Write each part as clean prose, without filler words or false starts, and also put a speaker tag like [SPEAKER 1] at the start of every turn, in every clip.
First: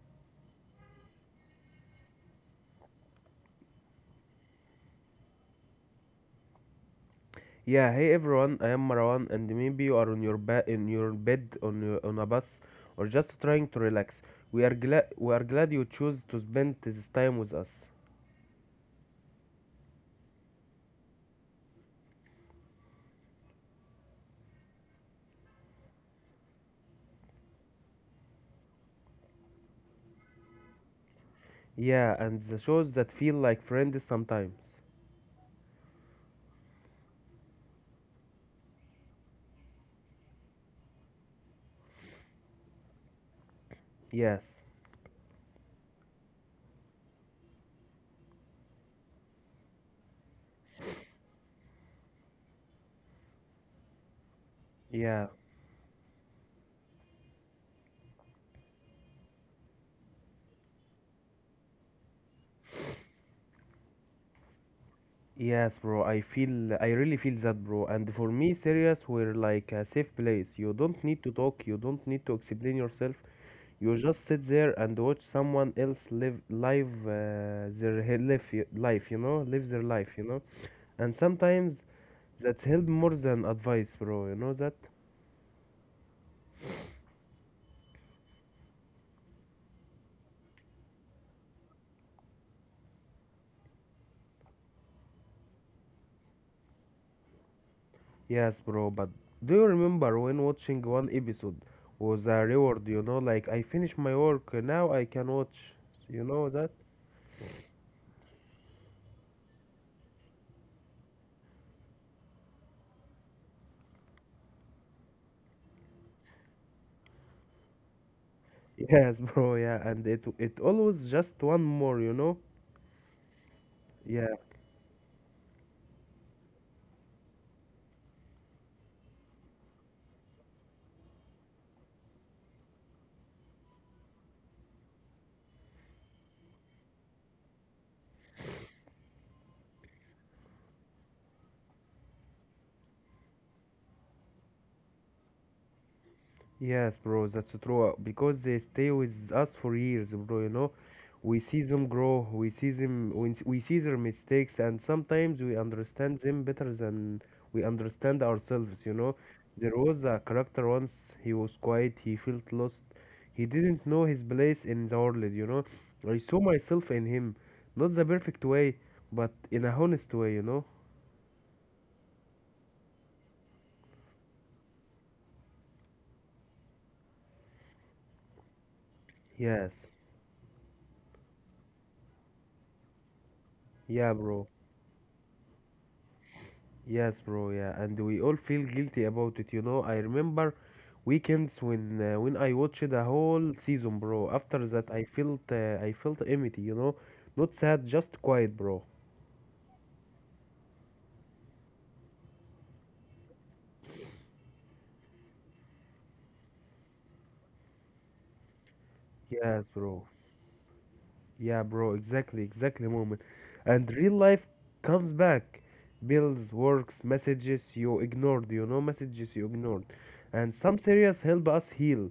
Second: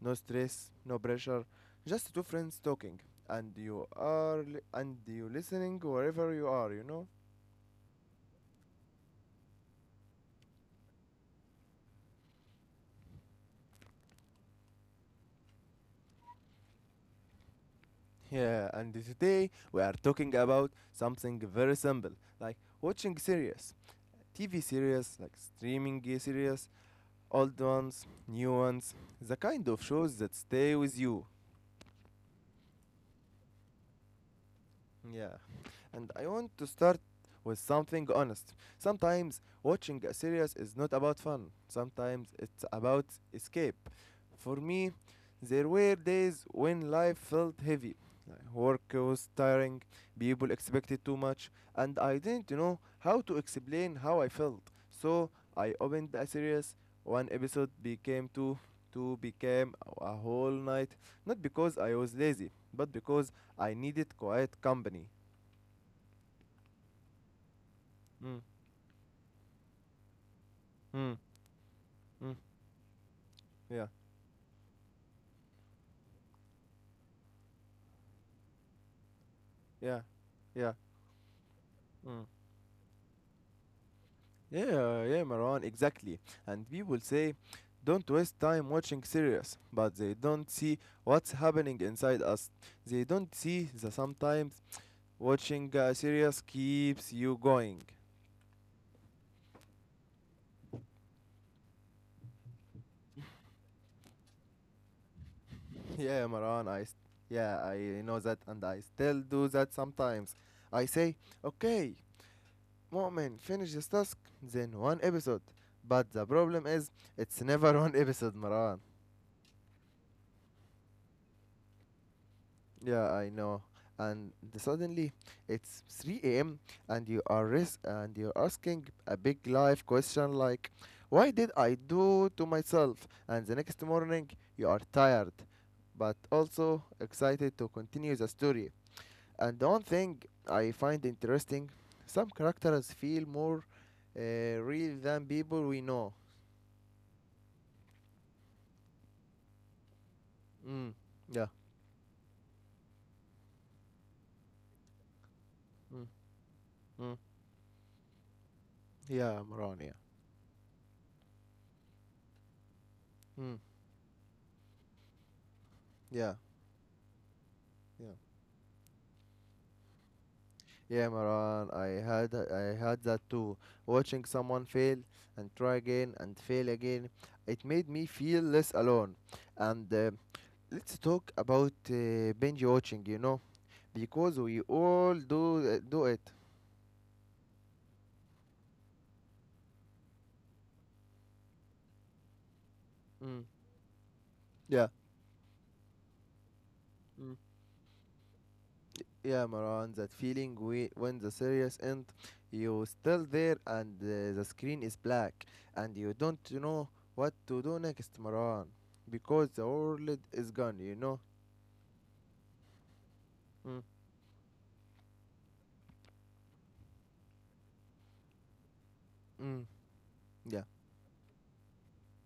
[SPEAKER 1] no stress, no pressure, just two friends talking and you listening wherever you are, you know?
[SPEAKER 2] Yeah, hey everyone, I am Marwan, and maybe you are on your bed, in your bed, on a bus, or just trying to relax. We are glad you choose to spend this time with us.
[SPEAKER 1] Yeah, and today we are talking about something very simple like watching series, TV series like streaming series, old ones, new ones, the kind of shows that stay with you.
[SPEAKER 2] Yeah, and the shows that feel like friends sometimes.
[SPEAKER 1] Yeah, and I want to start with something honest. Sometimes watching a series is not about fun, sometimes it's about escape. For
[SPEAKER 2] Yes,
[SPEAKER 1] me, there were days when life felt heavy. Like, work was tiring, people expected too much, and I didn't know how to explain how I felt. So
[SPEAKER 2] yeah,
[SPEAKER 1] I opened a series, one episode became two, two became a whole night, not because I was lazy, but because I needed quiet company.
[SPEAKER 2] yes, bro. I really feel that, bro. And
[SPEAKER 1] Mm.
[SPEAKER 2] for me, serious, we're like a safe place. You don't
[SPEAKER 1] Mm.
[SPEAKER 2] need to talk. You don't
[SPEAKER 1] Mm.
[SPEAKER 2] need to explain yourself.
[SPEAKER 1] Yeah,
[SPEAKER 2] You just sit there and watch someone else live live their he- life, y- life, you know, live their
[SPEAKER 1] yeah,
[SPEAKER 2] life.
[SPEAKER 1] yeah.
[SPEAKER 2] And sometimes
[SPEAKER 1] Mm.
[SPEAKER 2] that's help more than advice, bro. You
[SPEAKER 1] Yeah,
[SPEAKER 2] know that?
[SPEAKER 1] yeah, Marwan, exactly. And people say, don't waste time watching series, but they don't see what's happening inside us. They don't see that sometimes watching a series keeps you going.
[SPEAKER 2] Yes, bro. But do you remember when watching one episode was a reward? You know, like I finished my work now, I can watch.
[SPEAKER 1] Yeah,
[SPEAKER 2] You know
[SPEAKER 1] Marwan,
[SPEAKER 2] that?
[SPEAKER 1] yeah, I know that, and I still do that sometimes. I say, okay, Mu'min finished his task, then one episode. But the problem is, it's never one episode, Marwan.
[SPEAKER 2] Yes, bro. Yeah, and it always just one more.
[SPEAKER 1] Yeah, I know. And
[SPEAKER 2] Yeah,
[SPEAKER 1] suddenly, it's 3 a.m. and you're asking a big life question like, "Why did I do to myself?" And the next morning, you are tired, but also excited to continue the story. And the one thing I find interesting, some characters feel more real than people we know.
[SPEAKER 2] yes, bro, that's so true. Because they stay with us for years, bro. You know,
[SPEAKER 1] Mm. Yeah.
[SPEAKER 2] we see them grow. We see them. We see their mistakes, and sometimes we
[SPEAKER 1] Mm.
[SPEAKER 2] understand them better
[SPEAKER 1] Mm.
[SPEAKER 2] than we understand ourselves.
[SPEAKER 1] Yeah, Maran, yeah.
[SPEAKER 2] There was a character once. He was quiet. He felt lost.
[SPEAKER 1] Mm.
[SPEAKER 2] He didn't know his place in the world.
[SPEAKER 1] Yeah.
[SPEAKER 2] I saw myself in him, not
[SPEAKER 1] Yeah.
[SPEAKER 2] the perfect way, but in a honest way.
[SPEAKER 1] Yeah, Maran, I had that too. Watching someone fail and try again and fail again, it made me feel less alone.
[SPEAKER 2] Yes.
[SPEAKER 1] And let's talk about binge watching, you know,
[SPEAKER 2] Yeah,
[SPEAKER 1] because we
[SPEAKER 2] bro.
[SPEAKER 1] all do it.
[SPEAKER 2] Yes, bro. Yeah, and we all feel guilty about it. I remember weekends when I watched the
[SPEAKER 1] Mm.
[SPEAKER 2] whole season, bro. After
[SPEAKER 1] Yeah.
[SPEAKER 2] that, I felt empty. Not sad, just quiet, bro.
[SPEAKER 1] Yeah, Maran, that feeling, we, when the series end, you still there and the screen is black and you don't know what to do next, Maran, because the
[SPEAKER 2] Yes,
[SPEAKER 1] world
[SPEAKER 2] bro.
[SPEAKER 1] is gone, you know?
[SPEAKER 2] Yeah, bro. Exactly, exactly, moment.
[SPEAKER 1] Mm.
[SPEAKER 2] And real life comes back. Bills, works, messages you ignored. Messages you
[SPEAKER 1] Mm.
[SPEAKER 2] ignored.
[SPEAKER 1] Yeah.
[SPEAKER 2] And some serious help us heal.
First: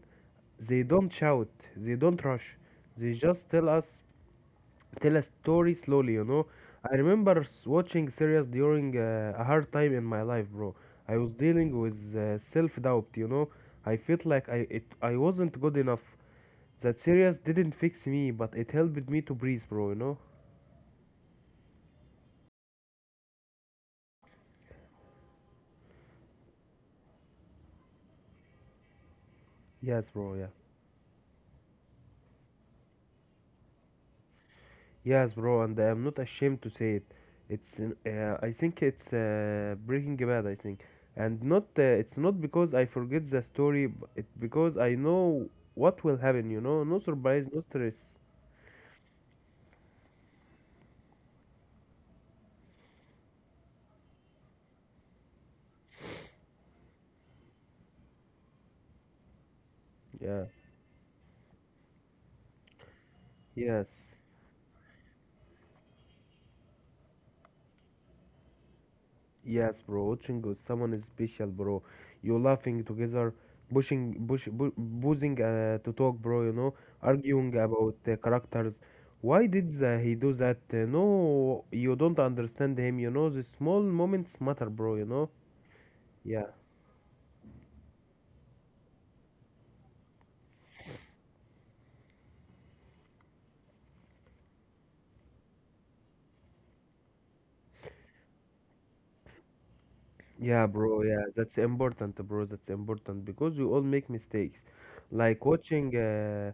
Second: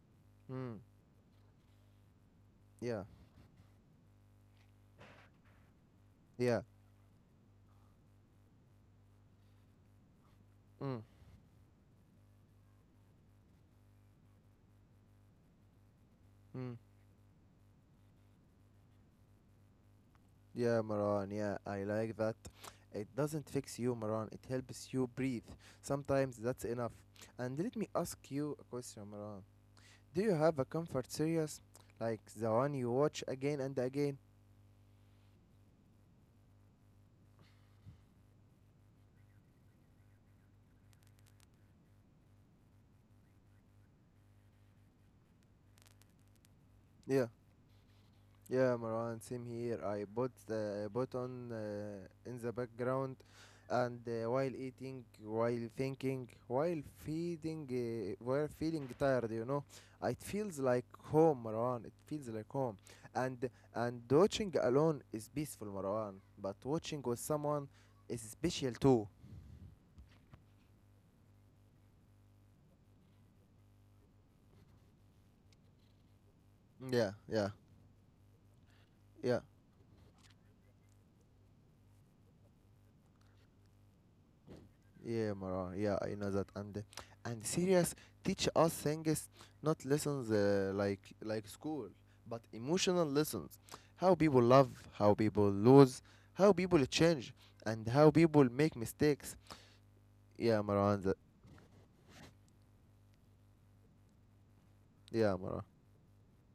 [SPEAKER 1] Mm.
[SPEAKER 2] They don't shout. They don't rush.
[SPEAKER 1] Yeah.
[SPEAKER 2] They just tell a story slowly.
[SPEAKER 1] Yeah.
[SPEAKER 2] I remember watching series during a hard time in my life, bro.
[SPEAKER 1] Mm.
[SPEAKER 2] I was dealing with self-doubt. I felt like I wasn't good enough.
[SPEAKER 1] Mm.
[SPEAKER 2] That series didn't fix me, but it helped me to breathe, bro.
[SPEAKER 1] Yeah, Maran, yeah, I like that. It doesn't fix you, Maran, it helps you breathe. Sometimes that's enough. And let me ask you a question, Maran.
[SPEAKER 2] Yes,
[SPEAKER 1] Do
[SPEAKER 2] bro,
[SPEAKER 1] you
[SPEAKER 2] yeah.
[SPEAKER 1] have a comfort series like the one you watch again and again?
[SPEAKER 2] Yes, bro, and I'm not ashamed to say it. It's I think it's Breaking Bad, I think. And not it's not because I forget the story, it because I know what will happen. No
[SPEAKER 1] Yeah,
[SPEAKER 2] surprise, no stress.
[SPEAKER 1] yeah, Marwan, same here. I bought the put on in the background, and while eating, while thinking, while feeding, while feeling tired, you know, it
[SPEAKER 2] Yeah,
[SPEAKER 1] feels like home, Marwan. It feels like home, and
[SPEAKER 2] yes,
[SPEAKER 1] and watching alone is peaceful, Marwan. But watching with someone is special too.
[SPEAKER 2] yes, bro. Watching with someone is special, bro. You laughing together, boozing to talk, bro.
[SPEAKER 1] Yeah, yeah,
[SPEAKER 2] Arguing about characters.
[SPEAKER 1] yeah.
[SPEAKER 2] Why did he do that? No, you don't understand him. The small moments matter, bro.
[SPEAKER 1] Yeah, Maran. Yeah, I know that.
[SPEAKER 2] Yeah,
[SPEAKER 1] And serious teach us things, not lessons like school, but emotional lessons. How people love, how people lose, how people change, and how people make mistakes. Yeah,
[SPEAKER 2] yeah,
[SPEAKER 1] Maran.
[SPEAKER 2] bro.
[SPEAKER 1] That.
[SPEAKER 2] Yeah, that's important, bro. That's important because we all make mistakes.
[SPEAKER 1] Yeah,
[SPEAKER 2] Like
[SPEAKER 1] Maran.
[SPEAKER 2] watching, uh,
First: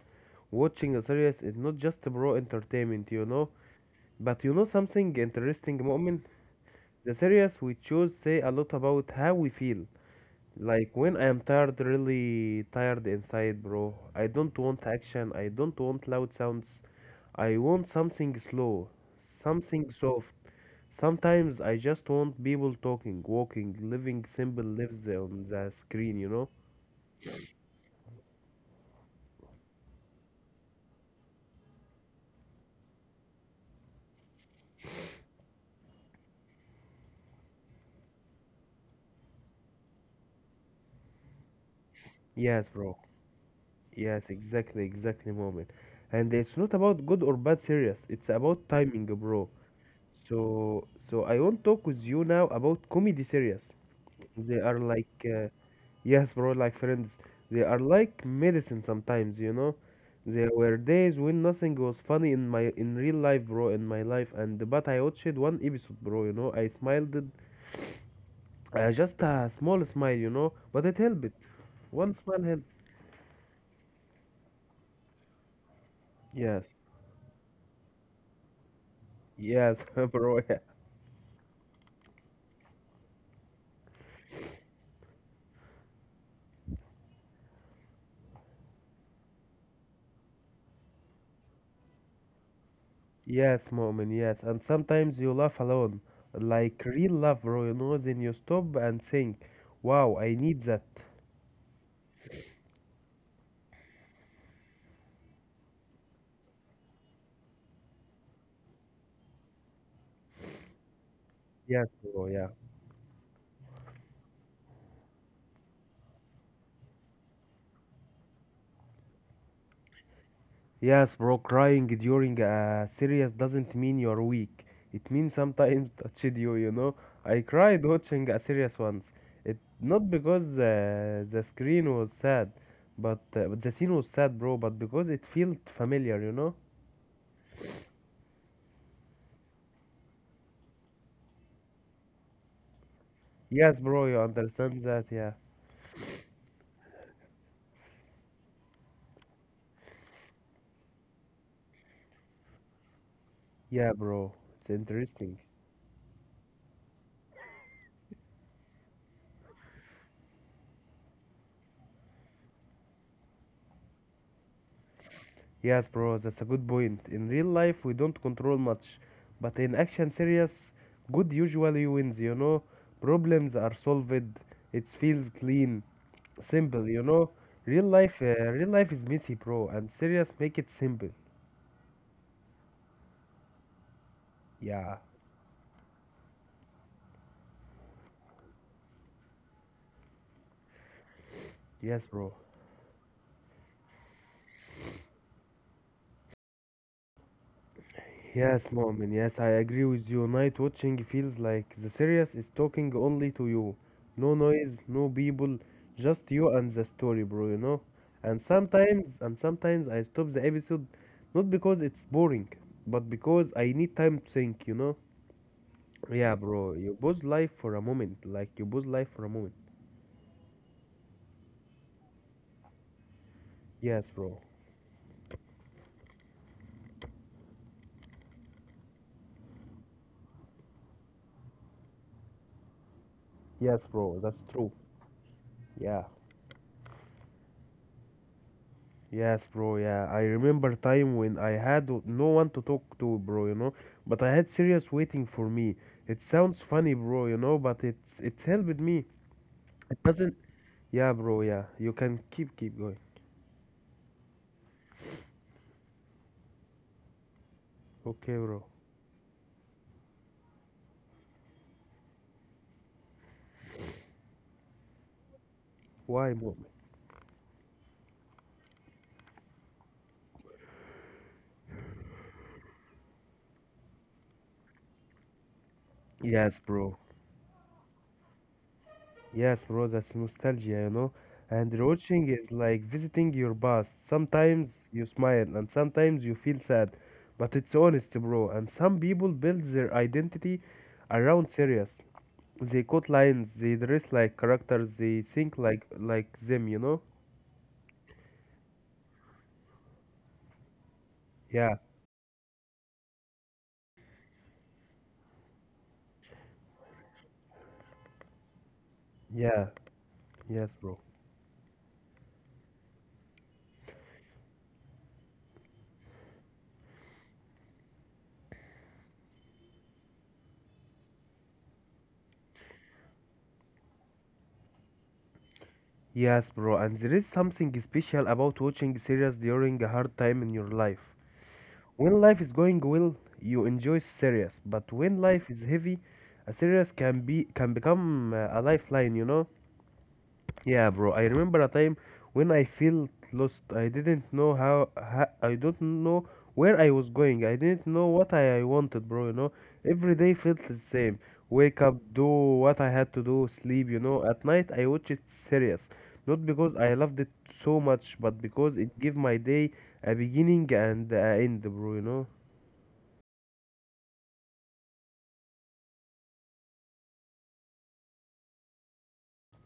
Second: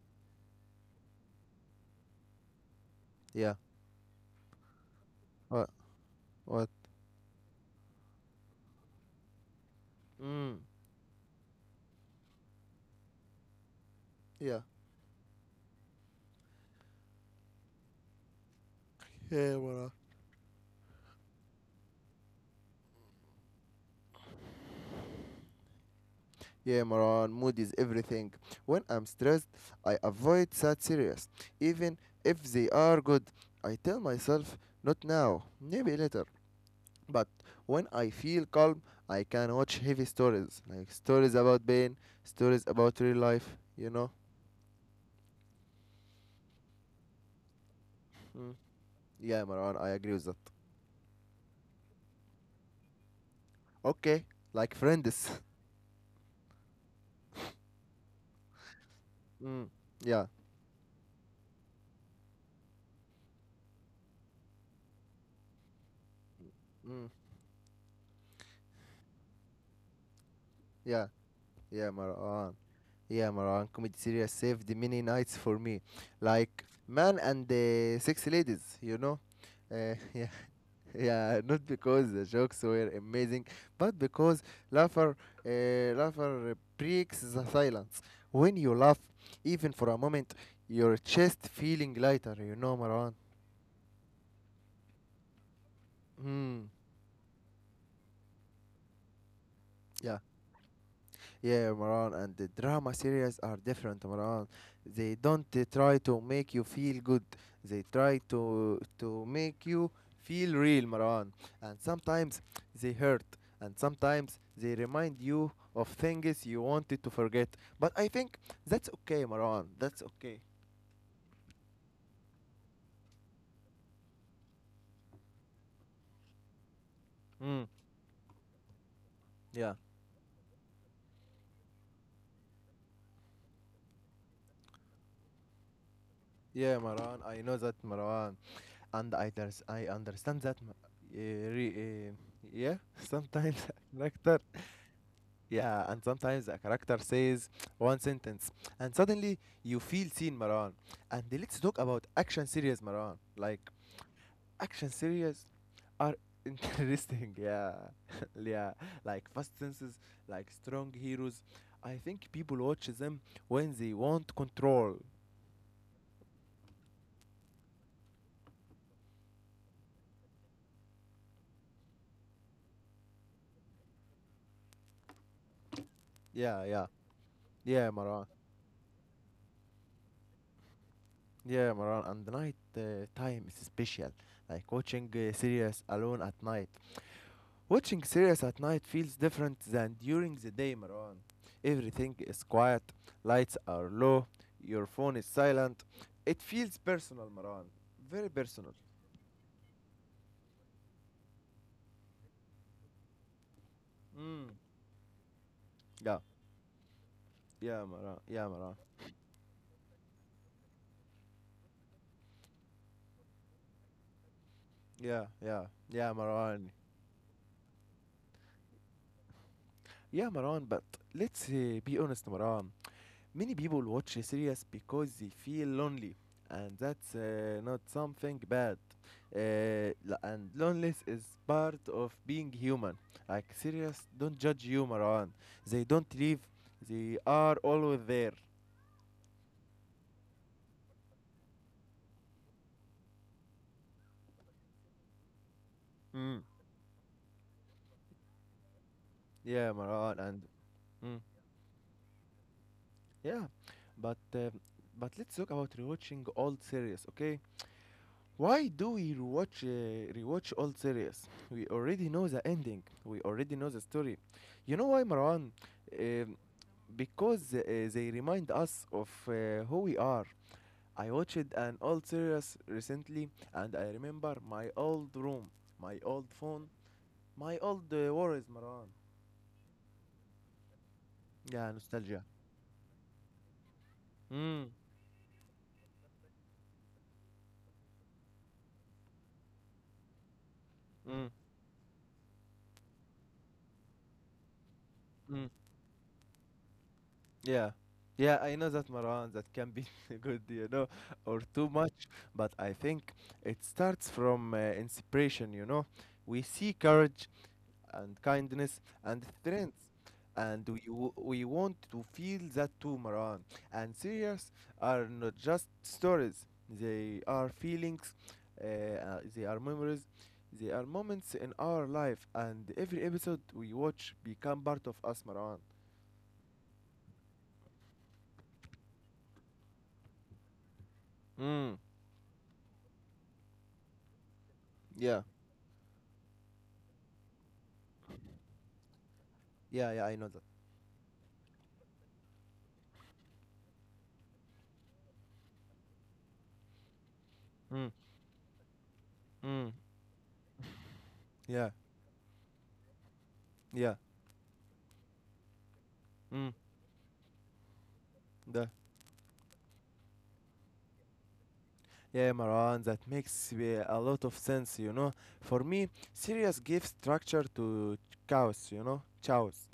[SPEAKER 2] watching a series is not just bro entertainment.
[SPEAKER 1] Yeah.
[SPEAKER 2] But you know something
[SPEAKER 1] What?
[SPEAKER 2] interesting, Mu'min?
[SPEAKER 1] What?
[SPEAKER 2] The series we choose say a lot about how we feel.
[SPEAKER 1] Mm.
[SPEAKER 2] Like when I am tired, really tired inside, bro. I don't
[SPEAKER 1] Yeah.
[SPEAKER 2] want action, I don't want loud sounds. I want something slow,
[SPEAKER 1] Yeah,
[SPEAKER 2] something
[SPEAKER 1] Mara.
[SPEAKER 2] soft. Sometimes I just want people talking, walking, living simple lives on the screen, you know?
[SPEAKER 1] Yeah, Maran, mood is everything. When I'm stressed, I avoid sad series, even if they are good. I tell myself, not now, maybe later. But when I feel calm, I can watch heavy stories, like stories about pain, stories
[SPEAKER 2] Yes, bro.
[SPEAKER 1] about real life, you know?
[SPEAKER 2] Yes, exactly, exactly, moment. And it's not about good or bad series. It's
[SPEAKER 1] Mm.
[SPEAKER 2] about timing,
[SPEAKER 1] Yeah,
[SPEAKER 2] bro.
[SPEAKER 1] Marwan, I agree with that.
[SPEAKER 2] So I want to talk with you now about comedy series.
[SPEAKER 1] Okay,
[SPEAKER 2] They
[SPEAKER 1] like
[SPEAKER 2] are like,
[SPEAKER 1] friends.
[SPEAKER 2] yes, bro, like friends. They are like medicine sometimes, you
[SPEAKER 1] Mm.
[SPEAKER 2] know.
[SPEAKER 1] Yeah.
[SPEAKER 2] There were days when nothing was funny in my in real life, bro, in my life, and but I watched one episode, bro. I
[SPEAKER 1] Mm.
[SPEAKER 2] smiled, just a small smile, but it
[SPEAKER 1] Yeah,
[SPEAKER 2] helped.
[SPEAKER 1] yeah,
[SPEAKER 2] One smile
[SPEAKER 1] Marwan.
[SPEAKER 2] helped.
[SPEAKER 1] Yeah, Marwan, comedy series saved many nights for me. Like
[SPEAKER 2] Yes,
[SPEAKER 1] Man and the Six Ladies, you know?
[SPEAKER 2] yes,
[SPEAKER 1] Yeah,
[SPEAKER 2] bro. Yeah.
[SPEAKER 1] yeah, not because the jokes were amazing, but because laughter, uh, laughter breaks the silence. When you laugh, even for a moment, your chest feeling lighter. You know, Marwan.
[SPEAKER 2] Yes, Mu'min, yes. And sometimes you laugh alone,
[SPEAKER 1] Hmm.
[SPEAKER 2] like real love, bro, then you stop and think, wow,
[SPEAKER 1] Yeah.
[SPEAKER 2] I need that.
[SPEAKER 1] Yeah, Maran, and the drama series are different, Maran. They don't try to make you feel good. They try to make you feel real, Maran. And
[SPEAKER 2] Yes, bro,
[SPEAKER 1] sometimes
[SPEAKER 2] yeah.
[SPEAKER 1] they hurt, and sometimes they remind you of things you wanted to forget. But I think that's okay, Maran. That's okay.
[SPEAKER 2] Yes, bro, crying during a serious doesn't mean you're weak. It means sometimes touched you, you know. I
[SPEAKER 1] Mm.
[SPEAKER 2] cried watching a serious once. It
[SPEAKER 1] Yeah.
[SPEAKER 2] not because the screen was sad, but but the scene was sad, bro, but because it felt familiar.
[SPEAKER 1] Yeah, Maran. I know that, Maran, and I understand that. Eh, re- eh, yeah. Sometimes,
[SPEAKER 2] Yes, bro,
[SPEAKER 1] like
[SPEAKER 2] you
[SPEAKER 1] that.
[SPEAKER 2] understand that, yeah.
[SPEAKER 1] Yeah, and sometimes a character says one sentence, and suddenly you feel seen, Maran. And let's talk about action series, Maran. Like,
[SPEAKER 2] Yeah, bro, it's
[SPEAKER 1] action
[SPEAKER 2] interesting.
[SPEAKER 1] series are interesting, yeah. Yeah, like fast senses, like strong heroes. I think people watch them when they want control.
[SPEAKER 2] Yes, bro, that's a good point. In real life, we don't control much, but in action series, good usually wins, you know? Problems are solved, it feels clean,
[SPEAKER 1] Yeah, yeah,
[SPEAKER 2] simple, you know? Real
[SPEAKER 1] yeah,
[SPEAKER 2] life,
[SPEAKER 1] Maran.
[SPEAKER 2] uh, real life is messy, bro, and serious make it simple.
[SPEAKER 1] Yeah, Maran. And the night time is special, like
[SPEAKER 2] Yeah,
[SPEAKER 1] watching series alone at night. Watching series at night feels different than during the day, Marwan.
[SPEAKER 2] yes,
[SPEAKER 1] Everything
[SPEAKER 2] bro.
[SPEAKER 1] is quiet, lights are low, your phone is silent. It feels personal, Marwan. Very
[SPEAKER 2] Yes,
[SPEAKER 1] personal.
[SPEAKER 2] Mu'min, yes, I agree with you. Night watching feels like the series is talking only to you. No
[SPEAKER 1] Mm.
[SPEAKER 2] noise, no people,
[SPEAKER 1] Yeah,
[SPEAKER 2] just you and the story, bro, you know?
[SPEAKER 1] yeah, Marwan.
[SPEAKER 2] And
[SPEAKER 1] Yeah, Marwan.
[SPEAKER 2] sometimes, and sometimes I stop the episode not because it's boring, but because I need time to think, you know?
[SPEAKER 1] Yeah, yeah, yeah,
[SPEAKER 2] Yeah,
[SPEAKER 1] Marwan.
[SPEAKER 2] bro, you pause life for a moment, like you pause life for a moment.
[SPEAKER 1] Yeah, Marwan, but let's be honest, Marwan. Many people
[SPEAKER 2] Yes,
[SPEAKER 1] watch
[SPEAKER 2] bro.
[SPEAKER 1] series because they feel lonely, and that's not something bad. And loneliness is part of being human. Like
[SPEAKER 2] Yes,
[SPEAKER 1] series
[SPEAKER 2] bro,
[SPEAKER 1] don't
[SPEAKER 2] that's
[SPEAKER 1] judge
[SPEAKER 2] true.
[SPEAKER 1] you, Marwan. They
[SPEAKER 2] Yeah.
[SPEAKER 1] don't leave. They are always there.
[SPEAKER 2] Yes, bro. Yeah, I remember time when I had no one to talk to, bro. But I had serious waiting for me. It
[SPEAKER 1] Mm.
[SPEAKER 2] sounds funny, bro. But it's helped me.
[SPEAKER 1] Yeah,
[SPEAKER 2] It
[SPEAKER 1] Marwan,
[SPEAKER 2] doesn't.
[SPEAKER 1] and
[SPEAKER 2] Yeah,
[SPEAKER 1] mm,
[SPEAKER 2] bro. Yeah, you can keep going.
[SPEAKER 1] yeah, but um, but let's talk about rewatching old series, okay?
[SPEAKER 2] Okay,
[SPEAKER 1] Why
[SPEAKER 2] bro.
[SPEAKER 1] do we rewatch old series? We already know the ending. We already know the story. You know why, Marwan?
[SPEAKER 2] Why,
[SPEAKER 1] Um,
[SPEAKER 2] bro?
[SPEAKER 1] because they remind us of who we are. I watched an old series recently, and I remember my old room, my old
[SPEAKER 2] Yes,
[SPEAKER 1] phone,
[SPEAKER 2] bro.
[SPEAKER 1] my old worries, Marwan.
[SPEAKER 2] Yes, bro. That's nostalgia.
[SPEAKER 1] Yeah,
[SPEAKER 2] And
[SPEAKER 1] nostalgia.
[SPEAKER 2] rewatching is like visiting your past.
[SPEAKER 1] Mm.
[SPEAKER 2] Sometimes you smile and sometimes you feel sad, but it's honest, bro. And some people build their identity
[SPEAKER 1] Mm.
[SPEAKER 2] around serious. They quote lines, they dress like characters, they
[SPEAKER 1] Mm.
[SPEAKER 2] think like them, you know?
[SPEAKER 1] Yeah. Yeah, I know that, Marwan, that can be good, you know, or too
[SPEAKER 2] Yeah,
[SPEAKER 1] much, but I think it starts from inspiration, you know. We see courage and kindness and
[SPEAKER 2] yeah,
[SPEAKER 1] strength, and
[SPEAKER 2] yes,
[SPEAKER 1] we,
[SPEAKER 2] bro.
[SPEAKER 1] w- we want to feel that too, Marwan. And serious are not just stories, they are feelings, they are memories, they are moments in our life, and every episode we watch become part of us, Marwan.
[SPEAKER 2] Yes, bro, and there is something special about watching series during a hard time in your life.
[SPEAKER 1] Mm.
[SPEAKER 2] When life is going well, you enjoy series, but
[SPEAKER 1] Yeah.
[SPEAKER 2] when life is heavy, a series can become a lifeline, you know?
[SPEAKER 1] Yeah, yeah, I know that.
[SPEAKER 2] Yeah, bro. I remember a time when I felt lost. I didn't know how I don't know where I was going. I didn't
[SPEAKER 1] Mm.
[SPEAKER 2] know what I wanted, bro.
[SPEAKER 1] Mm.
[SPEAKER 2] Every day felt the same.
[SPEAKER 1] Yeah,
[SPEAKER 2] Wake up, do what I had to do, sleep,
[SPEAKER 1] yeah.
[SPEAKER 2] you know. At night I watched it serious. Not
[SPEAKER 1] Mm.
[SPEAKER 2] because I loved it so much, but
[SPEAKER 1] the
[SPEAKER 2] because it gave my day a beginning and a end, bro, you
[SPEAKER 1] Yeah,
[SPEAKER 2] know.
[SPEAKER 1] Maran. That makes a lot of sense, you know. For me, Sirius gives structure to chaos, you know, chaos.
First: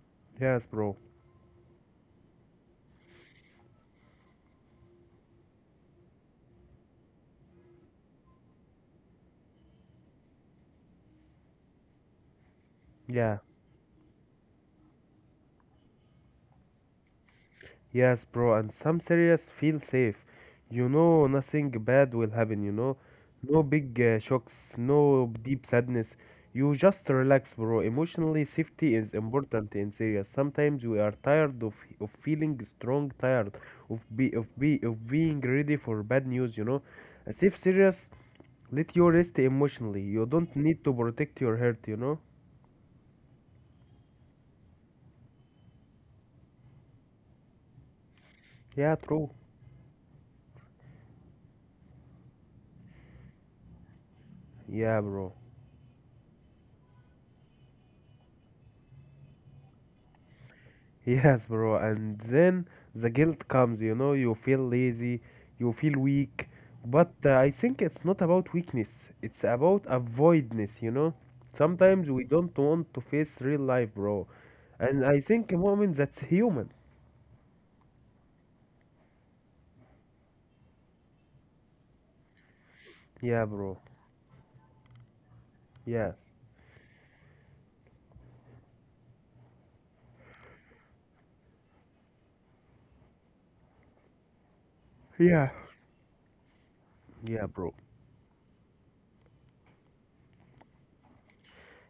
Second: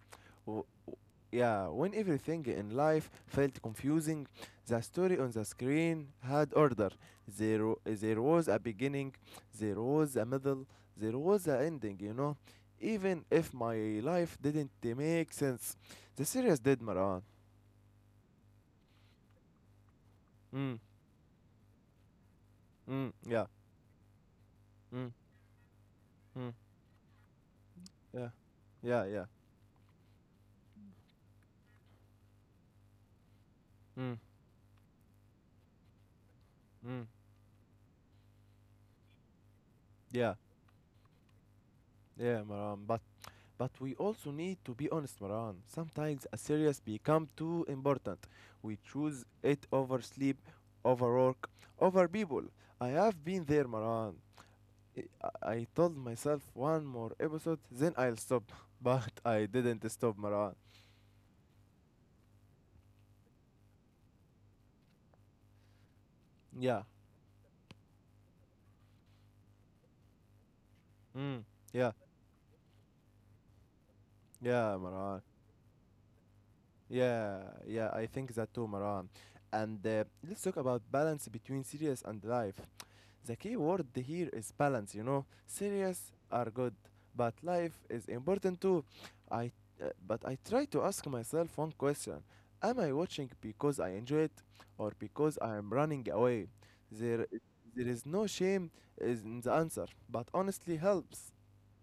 [SPEAKER 1] W-
[SPEAKER 2] Yes, bro.
[SPEAKER 1] w- Yeah, when everything in life felt confusing, the story on the screen had order. There was a beginning, there was a middle, there was an ending, you know. Even
[SPEAKER 2] Yeah.
[SPEAKER 1] if my life didn't make sense, the series did, Maran.
[SPEAKER 2] Yes, bro, and some serious feel safe. Nothing bad will happen.
[SPEAKER 1] Mm. Yeah.
[SPEAKER 2] No big shocks,
[SPEAKER 1] Mm.
[SPEAKER 2] no deep sadness.
[SPEAKER 1] Mm.
[SPEAKER 2] You just relax, bro.
[SPEAKER 1] Yeah.
[SPEAKER 2] Emotionally, safety
[SPEAKER 1] Yeah,
[SPEAKER 2] is
[SPEAKER 1] yeah.
[SPEAKER 2] important in serious. Sometimes we are tired of feeling strong, tired of
[SPEAKER 1] Mm.
[SPEAKER 2] be of be of being ready for bad news.
[SPEAKER 1] Mm.
[SPEAKER 2] As if serious, let you rest emotionally. You
[SPEAKER 1] Yeah,
[SPEAKER 2] don't need to protect your heart.
[SPEAKER 1] yeah, Maran. But we also need to be honest, Maran. Sometimes a serious become too important. We
[SPEAKER 2] Yeah,
[SPEAKER 1] choose
[SPEAKER 2] true.
[SPEAKER 1] it over sleep, over work, over people. I have been there, Maran.
[SPEAKER 2] Yeah,
[SPEAKER 1] I,
[SPEAKER 2] bro.
[SPEAKER 1] I told myself one more episode, then I'll stop. But I didn't stop, Maran.
[SPEAKER 2] Yes, bro. And then the guilt comes, you feel lazy, you feel weak.
[SPEAKER 1] Yeah.
[SPEAKER 2] But I think it's not about weakness, it's about avoidness.
[SPEAKER 1] Mm. Yeah.
[SPEAKER 2] Sometimes we don't want to face real life, bro.
[SPEAKER 1] Yeah,
[SPEAKER 2] And I
[SPEAKER 1] Maran.
[SPEAKER 2] think, moment that's human.
[SPEAKER 1] Yeah, yeah, I think that too, Maran. And let's talk about balance between serious and life. The
[SPEAKER 2] Yeah,
[SPEAKER 1] key
[SPEAKER 2] bro.
[SPEAKER 1] word here is balance, you know.
[SPEAKER 2] Yeah.
[SPEAKER 1] Serious are good, but life is important too. I but I try to ask myself one question. Am I watching because I enjoy it or because
[SPEAKER 2] Yeah.
[SPEAKER 1] I am running away? There
[SPEAKER 2] Yeah, bro.
[SPEAKER 1] there is no shame is in the answer, but honestly helps.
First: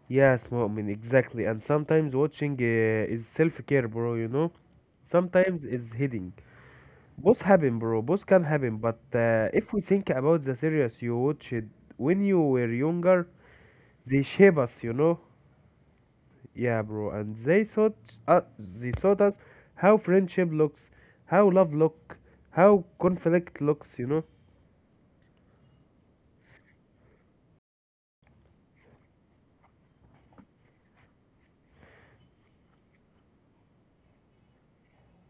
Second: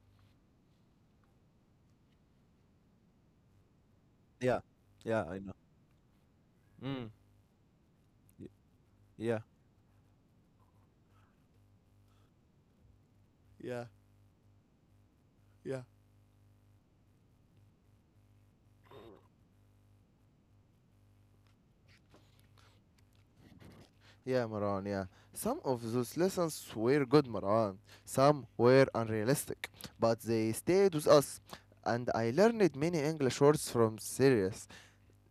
[SPEAKER 2] Yes, Mu'min, exactly. And sometimes watching is self-care, bro, you know?
[SPEAKER 1] Yeah. Yeah, I know.
[SPEAKER 2] Sometimes is hiding.
[SPEAKER 1] Mm.
[SPEAKER 2] Both happen, bro. Both can
[SPEAKER 1] y-
[SPEAKER 2] happen. But
[SPEAKER 1] Yeah.
[SPEAKER 2] uh, if we think about the series you watched when you were younger,
[SPEAKER 1] Yeah,
[SPEAKER 2] they shape us.
[SPEAKER 1] yeah.
[SPEAKER 2] Yeah, bro. And they taught us how friendship looks, how love look, how conflict looks.
[SPEAKER 1] Yeah, Maran, yeah. Some of those lessons were good, Maran. Some were unrealistic, but they stayed with us. And I learned many English words from series,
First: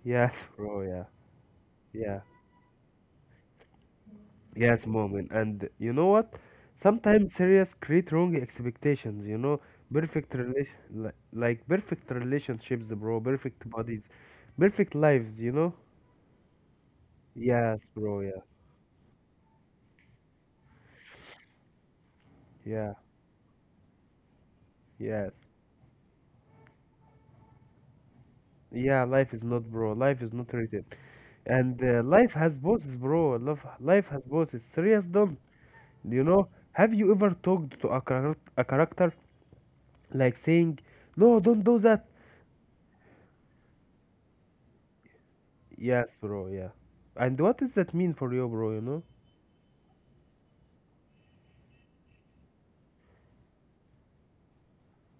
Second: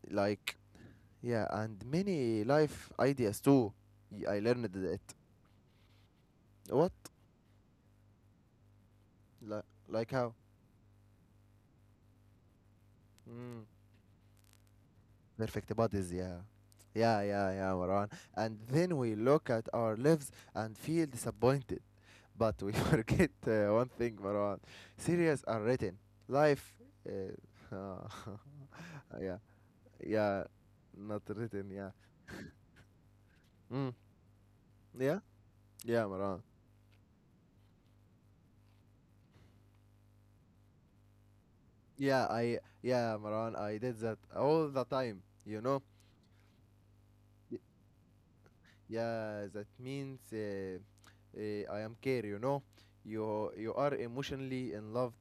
[SPEAKER 2] Yes,
[SPEAKER 1] like,
[SPEAKER 2] bro. Yeah,
[SPEAKER 1] yeah, and
[SPEAKER 2] yeah.
[SPEAKER 1] many life ideas too. I learned
[SPEAKER 2] Yes,
[SPEAKER 1] it.
[SPEAKER 2] moment. And you know what?
[SPEAKER 1] What?
[SPEAKER 2] Sometimes serious create wrong expectations.
[SPEAKER 1] Li- Like how?
[SPEAKER 2] Like perfect relationships, bro.
[SPEAKER 1] Mm.
[SPEAKER 2] Perfect bodies, perfect lives.
[SPEAKER 1] Perfect bodies, yeah. Yeah, yeah, yeah,
[SPEAKER 2] Yes,
[SPEAKER 1] Maran.
[SPEAKER 2] bro. Yeah,
[SPEAKER 1] And then we look at our lives and feel disappointed. But we
[SPEAKER 2] yeah,
[SPEAKER 1] forget one thing, Marwan.
[SPEAKER 2] yes.
[SPEAKER 1] Series are written. Life, uh,
[SPEAKER 2] Yeah, life
[SPEAKER 1] yeah,
[SPEAKER 2] is not, bro. Life is
[SPEAKER 1] yeah,
[SPEAKER 2] not written,
[SPEAKER 1] not written.
[SPEAKER 2] and
[SPEAKER 1] Yeah,
[SPEAKER 2] life has bosses, bro. Love,
[SPEAKER 1] mm,
[SPEAKER 2] life has bosses. Serious,
[SPEAKER 1] yeah,
[SPEAKER 2] don't
[SPEAKER 1] yeah,
[SPEAKER 2] you
[SPEAKER 1] Marwan.
[SPEAKER 2] know? Have you ever talked to a character like saying, "No, don't do that."
[SPEAKER 1] Yeah, Marwan. I did that all the time. You know.
[SPEAKER 2] Yes, bro. Yeah. And what does that mean for you, bro? You know?
[SPEAKER 1] Yeah, that means I am care, you know. You are emotionally in love,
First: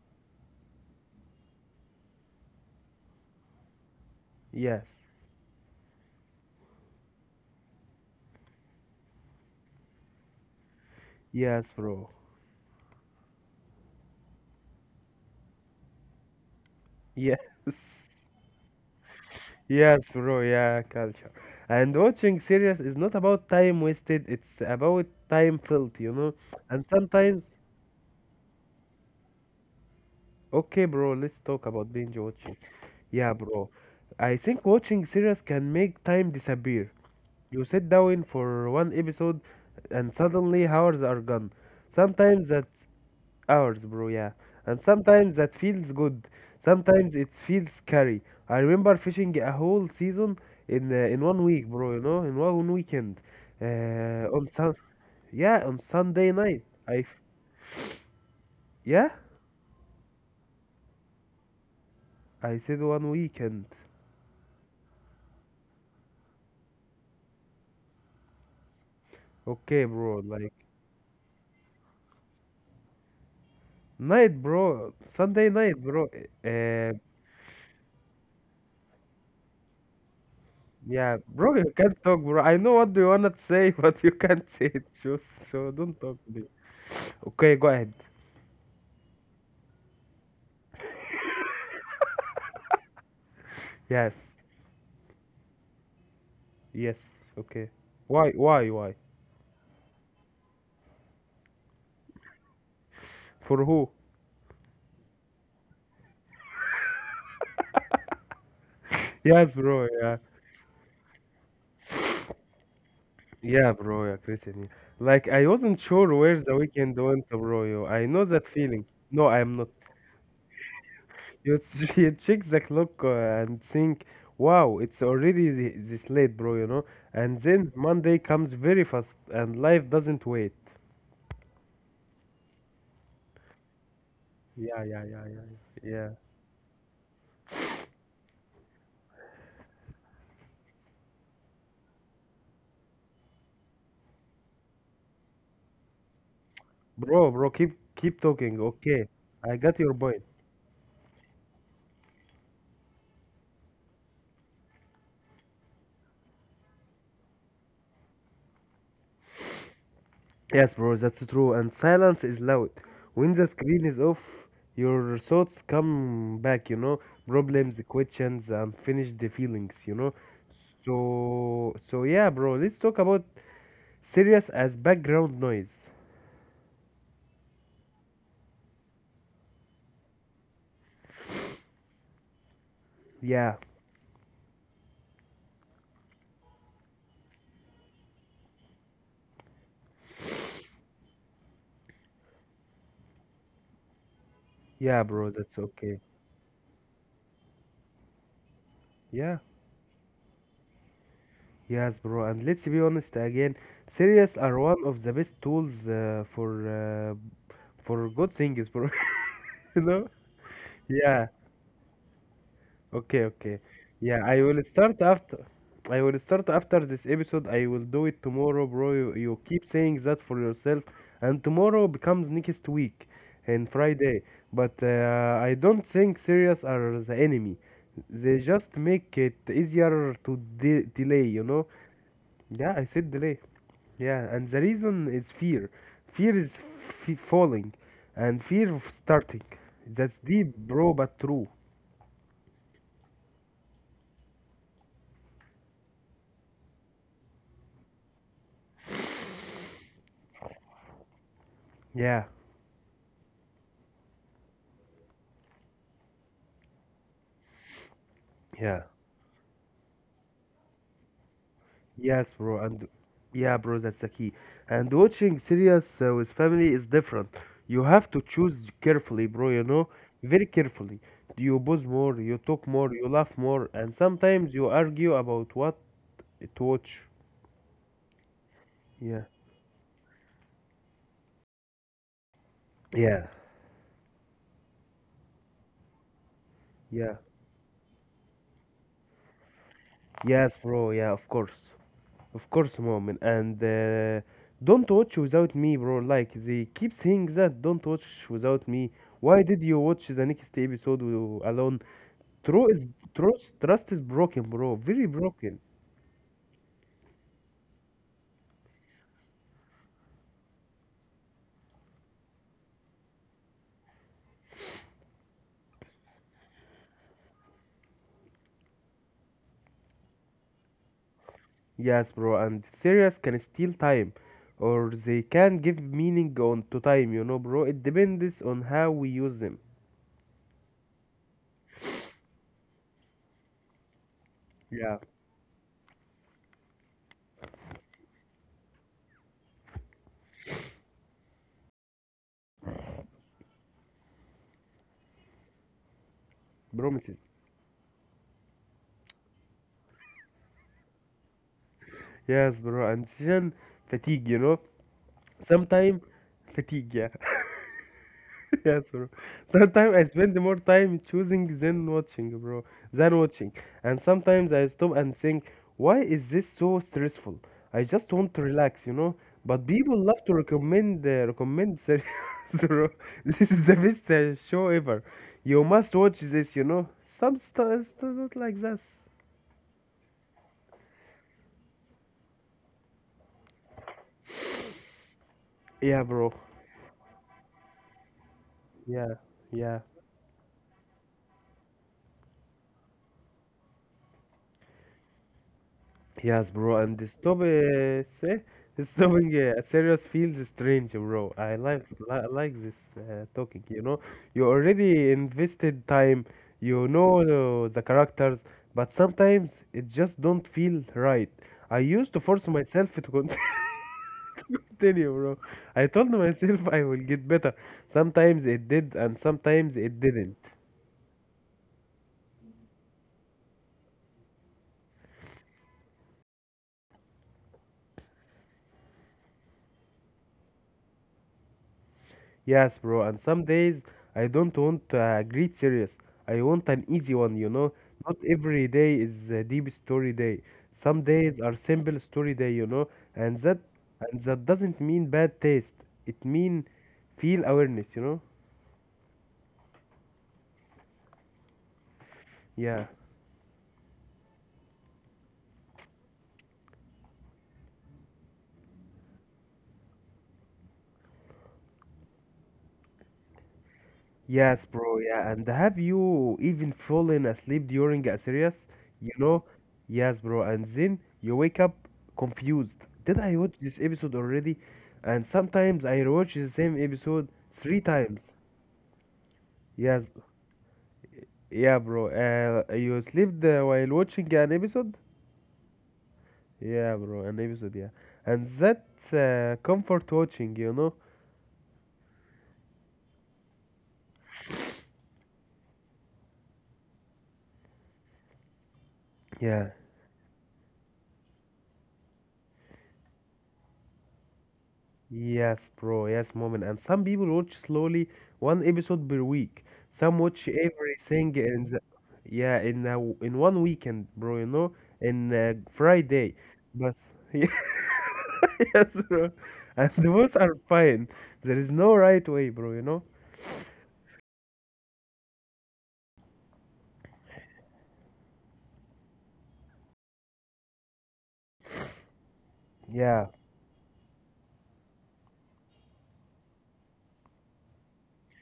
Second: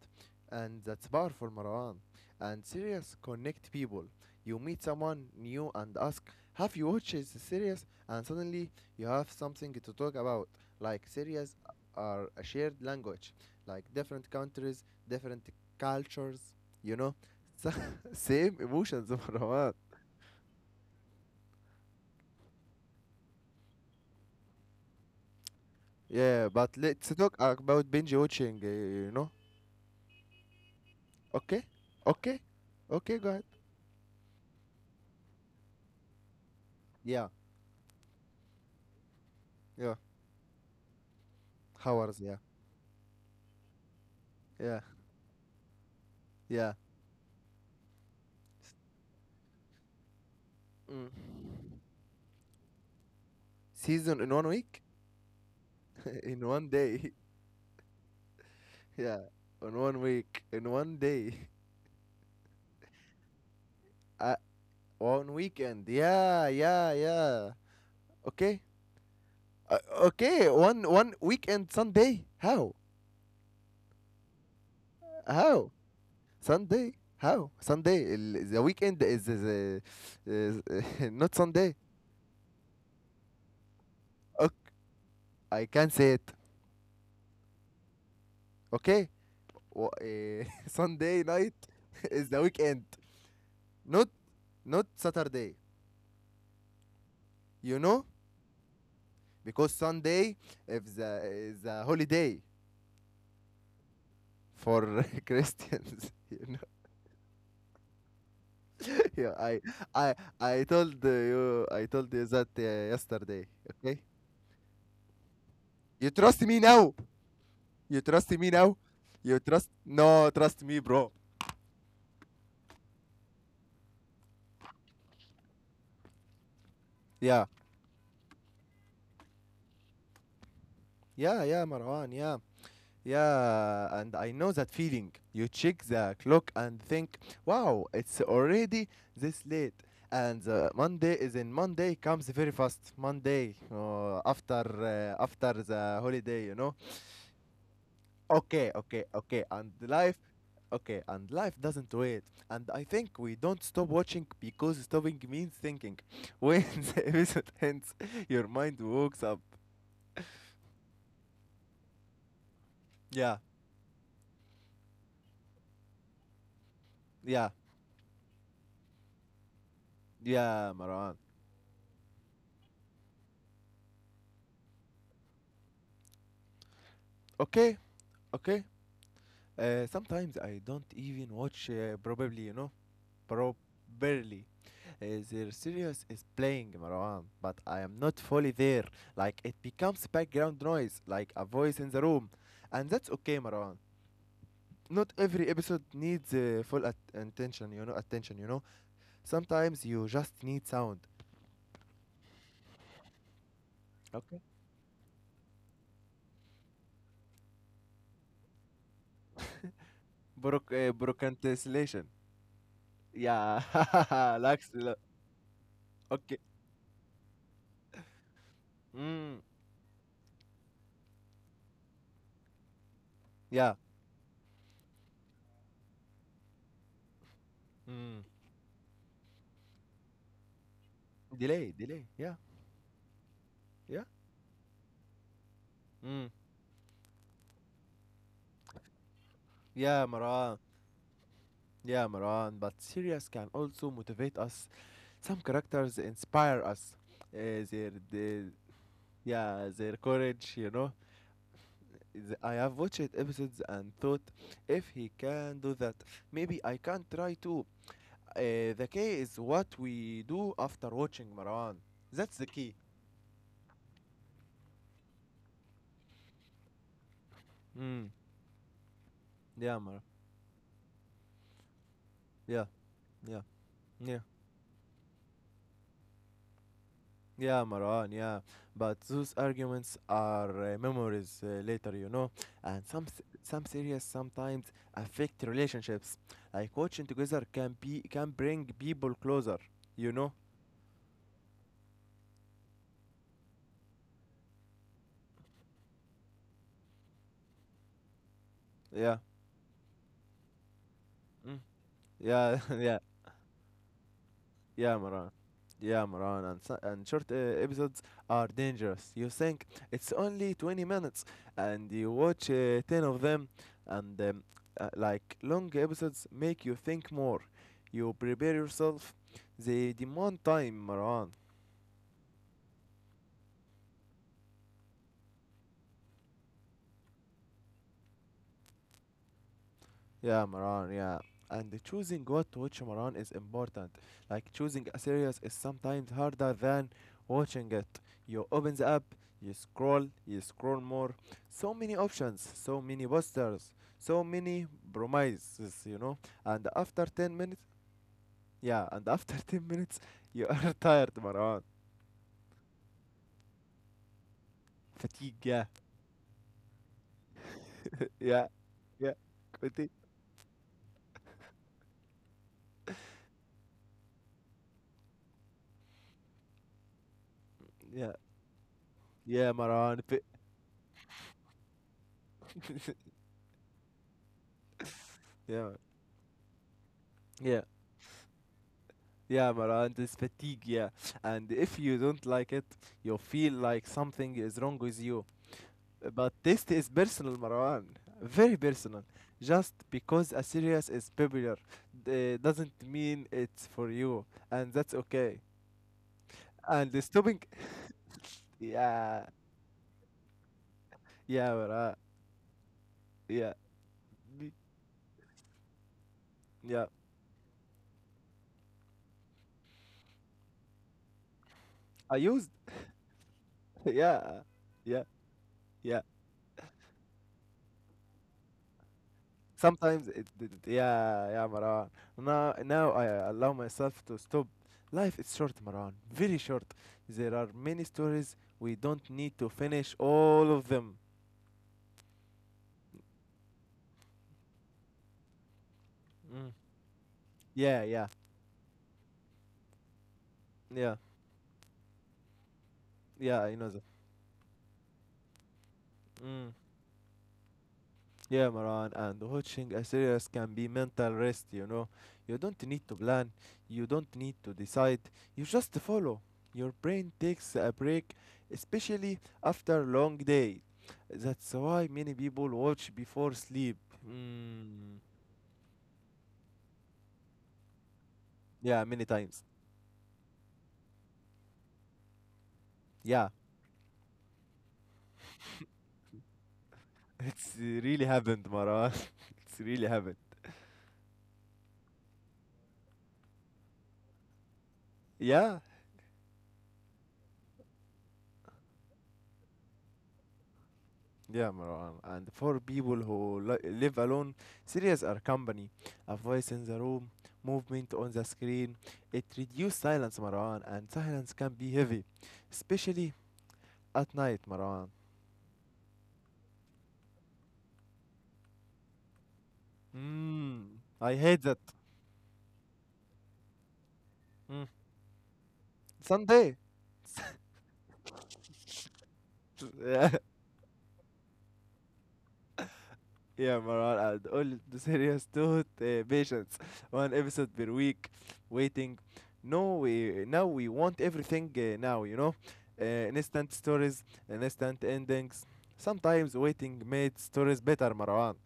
[SPEAKER 1] and that's powerful, Marwan. And series connect people. You meet
[SPEAKER 2] Yes.
[SPEAKER 1] someone new and ask, "Have you watched the series?" And suddenly you have something to talk about. Like series
[SPEAKER 2] Yes, bro.
[SPEAKER 1] are a shared language, like different countries, different cultures, you know,
[SPEAKER 2] Yes.
[SPEAKER 1] same emotions, Marwan.
[SPEAKER 2] Yes, bro. Yeah, culture. And watching series is not about time wasted. It's about time filled. You know?
[SPEAKER 1] Yeah, but
[SPEAKER 2] And
[SPEAKER 1] let's talk
[SPEAKER 2] sometimes.
[SPEAKER 1] about binge watching, you know.
[SPEAKER 2] Okay, bro, let's
[SPEAKER 1] Okay.
[SPEAKER 2] talk about binge
[SPEAKER 1] Okay.
[SPEAKER 2] watching.
[SPEAKER 1] Okay, go
[SPEAKER 2] Yeah,
[SPEAKER 1] ahead.
[SPEAKER 2] bro. I think watching series can make time disappear.
[SPEAKER 1] Yeah.
[SPEAKER 2] You sit down for one episode
[SPEAKER 1] Yeah.
[SPEAKER 2] and suddenly hours are gone.
[SPEAKER 1] Hours, yeah.
[SPEAKER 2] Sometimes that's hours, bro, yeah.
[SPEAKER 1] Yeah.
[SPEAKER 2] And sometimes that feels good.
[SPEAKER 1] Yeah.
[SPEAKER 2] Sometimes it feels scary. I remember fishing a whole season in one week,
[SPEAKER 1] Mm.
[SPEAKER 2] bro, in one weekend.
[SPEAKER 1] Season in one
[SPEAKER 2] On sun
[SPEAKER 1] week?
[SPEAKER 2] Yeah, on Sunday
[SPEAKER 1] In one
[SPEAKER 2] night.
[SPEAKER 1] day.
[SPEAKER 2] Yeah,
[SPEAKER 1] Yeah. On one week. In one day.
[SPEAKER 2] I said one weekend.
[SPEAKER 1] Uh, one weekend. Yeah, yeah, yeah. Okay. Uh,
[SPEAKER 2] Okay, bro,
[SPEAKER 1] okay,
[SPEAKER 2] like
[SPEAKER 1] one weekend Sunday. How?
[SPEAKER 2] Night, bro. Sunday
[SPEAKER 1] How?
[SPEAKER 2] night, bro.
[SPEAKER 1] Sunday.
[SPEAKER 2] Uh,
[SPEAKER 1] How? Sunday. ال- The weekend is,
[SPEAKER 2] yeah,
[SPEAKER 1] not
[SPEAKER 2] bro,
[SPEAKER 1] Sunday.
[SPEAKER 2] you can't talk, bro. I know what you wanna say, but you can't
[SPEAKER 1] Okay.
[SPEAKER 2] say it. Just
[SPEAKER 1] I
[SPEAKER 2] so
[SPEAKER 1] can't
[SPEAKER 2] don't
[SPEAKER 1] say
[SPEAKER 2] talk,
[SPEAKER 1] it.
[SPEAKER 2] please. Okay, go ahead.
[SPEAKER 1] Okay? Sunday night is the weekend, not
[SPEAKER 2] Yes,
[SPEAKER 1] not Saturday.
[SPEAKER 2] yes.
[SPEAKER 1] You
[SPEAKER 2] Okay.
[SPEAKER 1] know,
[SPEAKER 2] Why, why?
[SPEAKER 1] because Sunday is the holiday
[SPEAKER 2] For who?
[SPEAKER 1] for Christians. You know, yeah,
[SPEAKER 2] Yes,
[SPEAKER 1] I
[SPEAKER 2] bro.
[SPEAKER 1] I
[SPEAKER 2] Yeah,
[SPEAKER 1] I told you I told you that yesterday.
[SPEAKER 2] yeah,
[SPEAKER 1] Okay,
[SPEAKER 2] bro. Yeah, Christian. Yeah. Like I wasn't
[SPEAKER 1] you
[SPEAKER 2] sure
[SPEAKER 1] trust
[SPEAKER 2] where the
[SPEAKER 1] me now.
[SPEAKER 2] weekend went, bro. Yo.
[SPEAKER 1] You
[SPEAKER 2] I know
[SPEAKER 1] trust
[SPEAKER 2] that
[SPEAKER 1] me now.
[SPEAKER 2] feeling. No,
[SPEAKER 1] You
[SPEAKER 2] I am
[SPEAKER 1] trust?
[SPEAKER 2] not.
[SPEAKER 1] No, trust me, bro.
[SPEAKER 2] You check the clock and think, wow, it's already this late, bro, you know? And
[SPEAKER 1] Yeah,
[SPEAKER 2] then Monday comes very fast and life doesn't wait.
[SPEAKER 1] yeah, yeah, Marwan. Yeah, yeah, and I know that
[SPEAKER 2] Yeah, yeah,
[SPEAKER 1] feeling.
[SPEAKER 2] yeah, yeah,
[SPEAKER 1] You check
[SPEAKER 2] yeah. Yeah.
[SPEAKER 1] the clock and think, wow, it's already this late. And Monday is in Monday comes very fast. Monday after the holiday, you know.
[SPEAKER 2] Bro, bro, keep talking.
[SPEAKER 1] Okay, okay,
[SPEAKER 2] Okay.
[SPEAKER 1] okay.
[SPEAKER 2] I
[SPEAKER 1] And
[SPEAKER 2] got your
[SPEAKER 1] life,
[SPEAKER 2] point.
[SPEAKER 1] okay, and life doesn't wait. And I think we don't stop watching because stopping means thinking. When the episode ends, your mind wakes up.
[SPEAKER 2] Yes, bro, that's true. And silence is loud.
[SPEAKER 1] Yeah,
[SPEAKER 2] When the screen is off, your thoughts come back, you know,
[SPEAKER 1] yeah,
[SPEAKER 2] problems, questions, unfinished feelings, you know.
[SPEAKER 1] yeah, Marwan.
[SPEAKER 2] So yeah, bro, let's talk about serious as background noise.
[SPEAKER 1] Okay, okay. Sometimes I don't even watch, probably,
[SPEAKER 2] Yeah,
[SPEAKER 1] properly. Their serious is playing, Marwan, but I am not fully there. Like, it becomes background noise, like a voice in the room. And that's okay, Marwan.
[SPEAKER 2] yeah,
[SPEAKER 1] Not
[SPEAKER 2] bro,
[SPEAKER 1] every
[SPEAKER 2] that's
[SPEAKER 1] episode
[SPEAKER 2] okay.
[SPEAKER 1] needs full at- attention, you know, attention, you know
[SPEAKER 2] Yeah,
[SPEAKER 1] Sometimes you just need sound.
[SPEAKER 2] yes, bro. And let's be honest again, series
[SPEAKER 1] Okay.
[SPEAKER 2] are one of the best tools for good things, bro. You know? Yeah,
[SPEAKER 1] Broadcastillation.
[SPEAKER 2] okay,
[SPEAKER 1] Yeah.
[SPEAKER 2] okay. Yeah, I will
[SPEAKER 1] Lux.
[SPEAKER 2] start after. I will
[SPEAKER 1] Okay.
[SPEAKER 2] start after this episode. I will do it tomorrow, bro. You,
[SPEAKER 1] Mm.
[SPEAKER 2] you keep saying that for yourself, and tomorrow becomes next week and
[SPEAKER 1] Yeah.
[SPEAKER 2] Friday. But I don't think serious are the enemy.
[SPEAKER 1] Mm.
[SPEAKER 2] They just make it easier to delay, you know?
[SPEAKER 1] Delay, delay. Yeah,
[SPEAKER 2] Yeah, I said delay.
[SPEAKER 1] yeah.
[SPEAKER 2] Yeah, and the reason is fear.
[SPEAKER 1] Mm.
[SPEAKER 2] Fear is falling, and fear of starting.
[SPEAKER 1] Yeah,
[SPEAKER 2] That's
[SPEAKER 1] Maran.
[SPEAKER 2] deep, bro, but true.
[SPEAKER 1] Yeah, Maran. But series can also motivate us. Some characters inspire us. Uh, their, their, yeah, their courage.
[SPEAKER 2] Yeah,
[SPEAKER 1] I have watched episodes and thought, if he can do that, maybe I can try too. Uh,
[SPEAKER 2] yeah.
[SPEAKER 1] the key is what we do after watching, Maran.
[SPEAKER 2] Yes,
[SPEAKER 1] That's the
[SPEAKER 2] bro,
[SPEAKER 1] key.
[SPEAKER 2] and yeah, bro, that's the key. And watching series with family is different. You
[SPEAKER 1] Mm.
[SPEAKER 2] have to choose carefully, bro, you
[SPEAKER 1] Yeah,
[SPEAKER 2] know,
[SPEAKER 1] Maran.
[SPEAKER 2] very carefully. You pause more, you
[SPEAKER 1] Yeah,
[SPEAKER 2] talk more, you laugh
[SPEAKER 1] yeah,
[SPEAKER 2] more, and
[SPEAKER 1] yeah.
[SPEAKER 2] sometimes you argue about what to watch.
[SPEAKER 1] Yeah, Marwan, yeah. But
[SPEAKER 2] Yeah,
[SPEAKER 1] those arguments are memories later, you know. And some s-
[SPEAKER 2] yeah,
[SPEAKER 1] some series sometimes affect relationships. Like watching
[SPEAKER 2] yeah.
[SPEAKER 1] together can bring people closer, you know.
[SPEAKER 2] Yes, bro, yeah, of course. Of course, moment. And don't watch without me, bro. Like, they keep saying that, don't watch without me.
[SPEAKER 1] Yeah.
[SPEAKER 2] Why did you watch the next episode
[SPEAKER 1] Mm.
[SPEAKER 2] alone?
[SPEAKER 1] Yeah,
[SPEAKER 2] True is
[SPEAKER 1] yeah.
[SPEAKER 2] trust is broken, bro.
[SPEAKER 1] Yeah,
[SPEAKER 2] Very
[SPEAKER 1] Maran.
[SPEAKER 2] broken.
[SPEAKER 1] Yeah, Maran. And short episodes are dangerous. You think it's only 20 minutes, and you watch 10 of them, and like long episodes make you think more. You prepare yourself. They demand time, Maran.
[SPEAKER 2] Yes, bro. And serious can steal time, or they can give meaning on to time. You know, bro. It depends on how we use them.
[SPEAKER 1] Yeah, Maran, yeah. And choosing what to watch, Maran, is important. Like choosing a
[SPEAKER 2] Yeah,
[SPEAKER 1] series is sometimes harder than watching it. You open the app, you scroll more. So many options, so many posters, so many promises. And after
[SPEAKER 2] promises.
[SPEAKER 1] 10 minutes, yeah, and after 10 minutes, you are tired, Maran.
[SPEAKER 2] Yes, bro. And decision fatigue. You know,
[SPEAKER 1] Fatigue, yeah,
[SPEAKER 2] sometime fatigue. Yeah.
[SPEAKER 1] yeah,
[SPEAKER 2] Yes, bro.
[SPEAKER 1] yeah. Fatigue,
[SPEAKER 2] Sometimes I spend more time choosing than watching, bro, than watching. And sometimes I stop and think, why is this so stressful? I
[SPEAKER 1] yeah,
[SPEAKER 2] just want to relax, you know.
[SPEAKER 1] yeah,
[SPEAKER 2] But people
[SPEAKER 1] Maran.
[SPEAKER 2] love to recommend series, bro. This is the best show ever. You
[SPEAKER 1] Yeah,
[SPEAKER 2] must watch this, you know. Some
[SPEAKER 1] yeah.
[SPEAKER 2] stuff not like this.
[SPEAKER 1] Yeah, Mara, and it's fatigue, yeah. And if you don't like it, you feel like something is wrong with you.
[SPEAKER 2] Yeah,
[SPEAKER 1] But
[SPEAKER 2] bro.
[SPEAKER 1] taste is personal, Marwan. Very personal.
[SPEAKER 2] Yeah,
[SPEAKER 1] Just
[SPEAKER 2] yeah.
[SPEAKER 1] because a series is popular doesn't mean it's for you. And that's okay.
[SPEAKER 2] Yes, bro,
[SPEAKER 1] And
[SPEAKER 2] and
[SPEAKER 1] the
[SPEAKER 2] the stop,
[SPEAKER 1] stopping.
[SPEAKER 2] say,
[SPEAKER 1] Yeah.
[SPEAKER 2] stopping serious feels strange, bro.
[SPEAKER 1] Yeah,
[SPEAKER 2] I like
[SPEAKER 1] Mara.
[SPEAKER 2] li like this
[SPEAKER 1] Yeah.
[SPEAKER 2] talking, you know. You already invested time,
[SPEAKER 1] Yeah.
[SPEAKER 2] you know the characters, but sometimes it just don't feel right. I used
[SPEAKER 1] I
[SPEAKER 2] to force
[SPEAKER 1] used.
[SPEAKER 2] myself to
[SPEAKER 1] Yeah. Yeah.
[SPEAKER 2] continue, bro. I
[SPEAKER 1] Yeah.
[SPEAKER 2] told myself I will get better. Sometimes it did, and sometimes it
[SPEAKER 1] Sometimes,
[SPEAKER 2] didn't.
[SPEAKER 1] yeah, yeah, Maran. Now I allow myself to stop. Life is short, Maran, very short. There are many stories. We don't need to finish all of them.
[SPEAKER 2] Yes, bro, and some days I don't want a great series. I
[SPEAKER 1] Mm.
[SPEAKER 2] want an easy one, you know.
[SPEAKER 1] Yeah, yeah,
[SPEAKER 2] Not every day is a deep story day.
[SPEAKER 1] yeah,
[SPEAKER 2] Some days are simple story day, you know, and
[SPEAKER 1] yeah. I know that.
[SPEAKER 2] that doesn't mean bad taste. It
[SPEAKER 1] Mm.
[SPEAKER 2] mean feel awareness, you know?
[SPEAKER 1] Yeah, Maran, and watching a series can be mental rest. You don't need
[SPEAKER 2] Yeah.
[SPEAKER 1] to plan, you don't need to decide, you just follow. Your brain takes a break, especially after a long day. That's why many people watch before sleep.
[SPEAKER 2] Yes,
[SPEAKER 1] Mm.
[SPEAKER 2] bro. Yeah, and have you even fallen asleep during a series?
[SPEAKER 1] Yeah, many
[SPEAKER 2] You
[SPEAKER 1] times.
[SPEAKER 2] know? Yes, bro. And then you wake up confused. Did
[SPEAKER 1] Yeah,
[SPEAKER 2] I watch this episode already? And sometimes I watch the same episode
[SPEAKER 1] it's
[SPEAKER 2] three
[SPEAKER 1] really
[SPEAKER 2] times.
[SPEAKER 1] happened, Maran. It's really
[SPEAKER 2] Yes,
[SPEAKER 1] happened.
[SPEAKER 2] yeah, bro. You slept while watching an episode?
[SPEAKER 1] Yeah.
[SPEAKER 2] Yeah, bro, an episode, yeah. And that's comfort watching, you know?
[SPEAKER 1] Yeah, Marwan. And for people who live alone, series are company. A voice in the room, movement on the screen. It
[SPEAKER 2] Yeah.
[SPEAKER 1] reduces silence, Marwan, and silence can be heavy, especially at night, Marwan.
[SPEAKER 2] Yes, bro. Yes, moment. And some people watch slowly one episode per week. Some watch
[SPEAKER 1] Mm, I
[SPEAKER 2] everything
[SPEAKER 1] hate that.
[SPEAKER 2] in the, yeah, in a, in one weekend, bro. You
[SPEAKER 1] Mm.
[SPEAKER 2] know, in Friday,
[SPEAKER 1] Sunday.
[SPEAKER 2] but yeah, yes, bro. And both are fine. There is no right way, bro. You know.
[SPEAKER 1] Yeah, Maran, and all the series taught patience. One episode per week, waiting. No, we now we want everything now.
[SPEAKER 2] Yeah.
[SPEAKER 1] Instant stories, instant endings. Sometimes waiting made stories better, Marwan.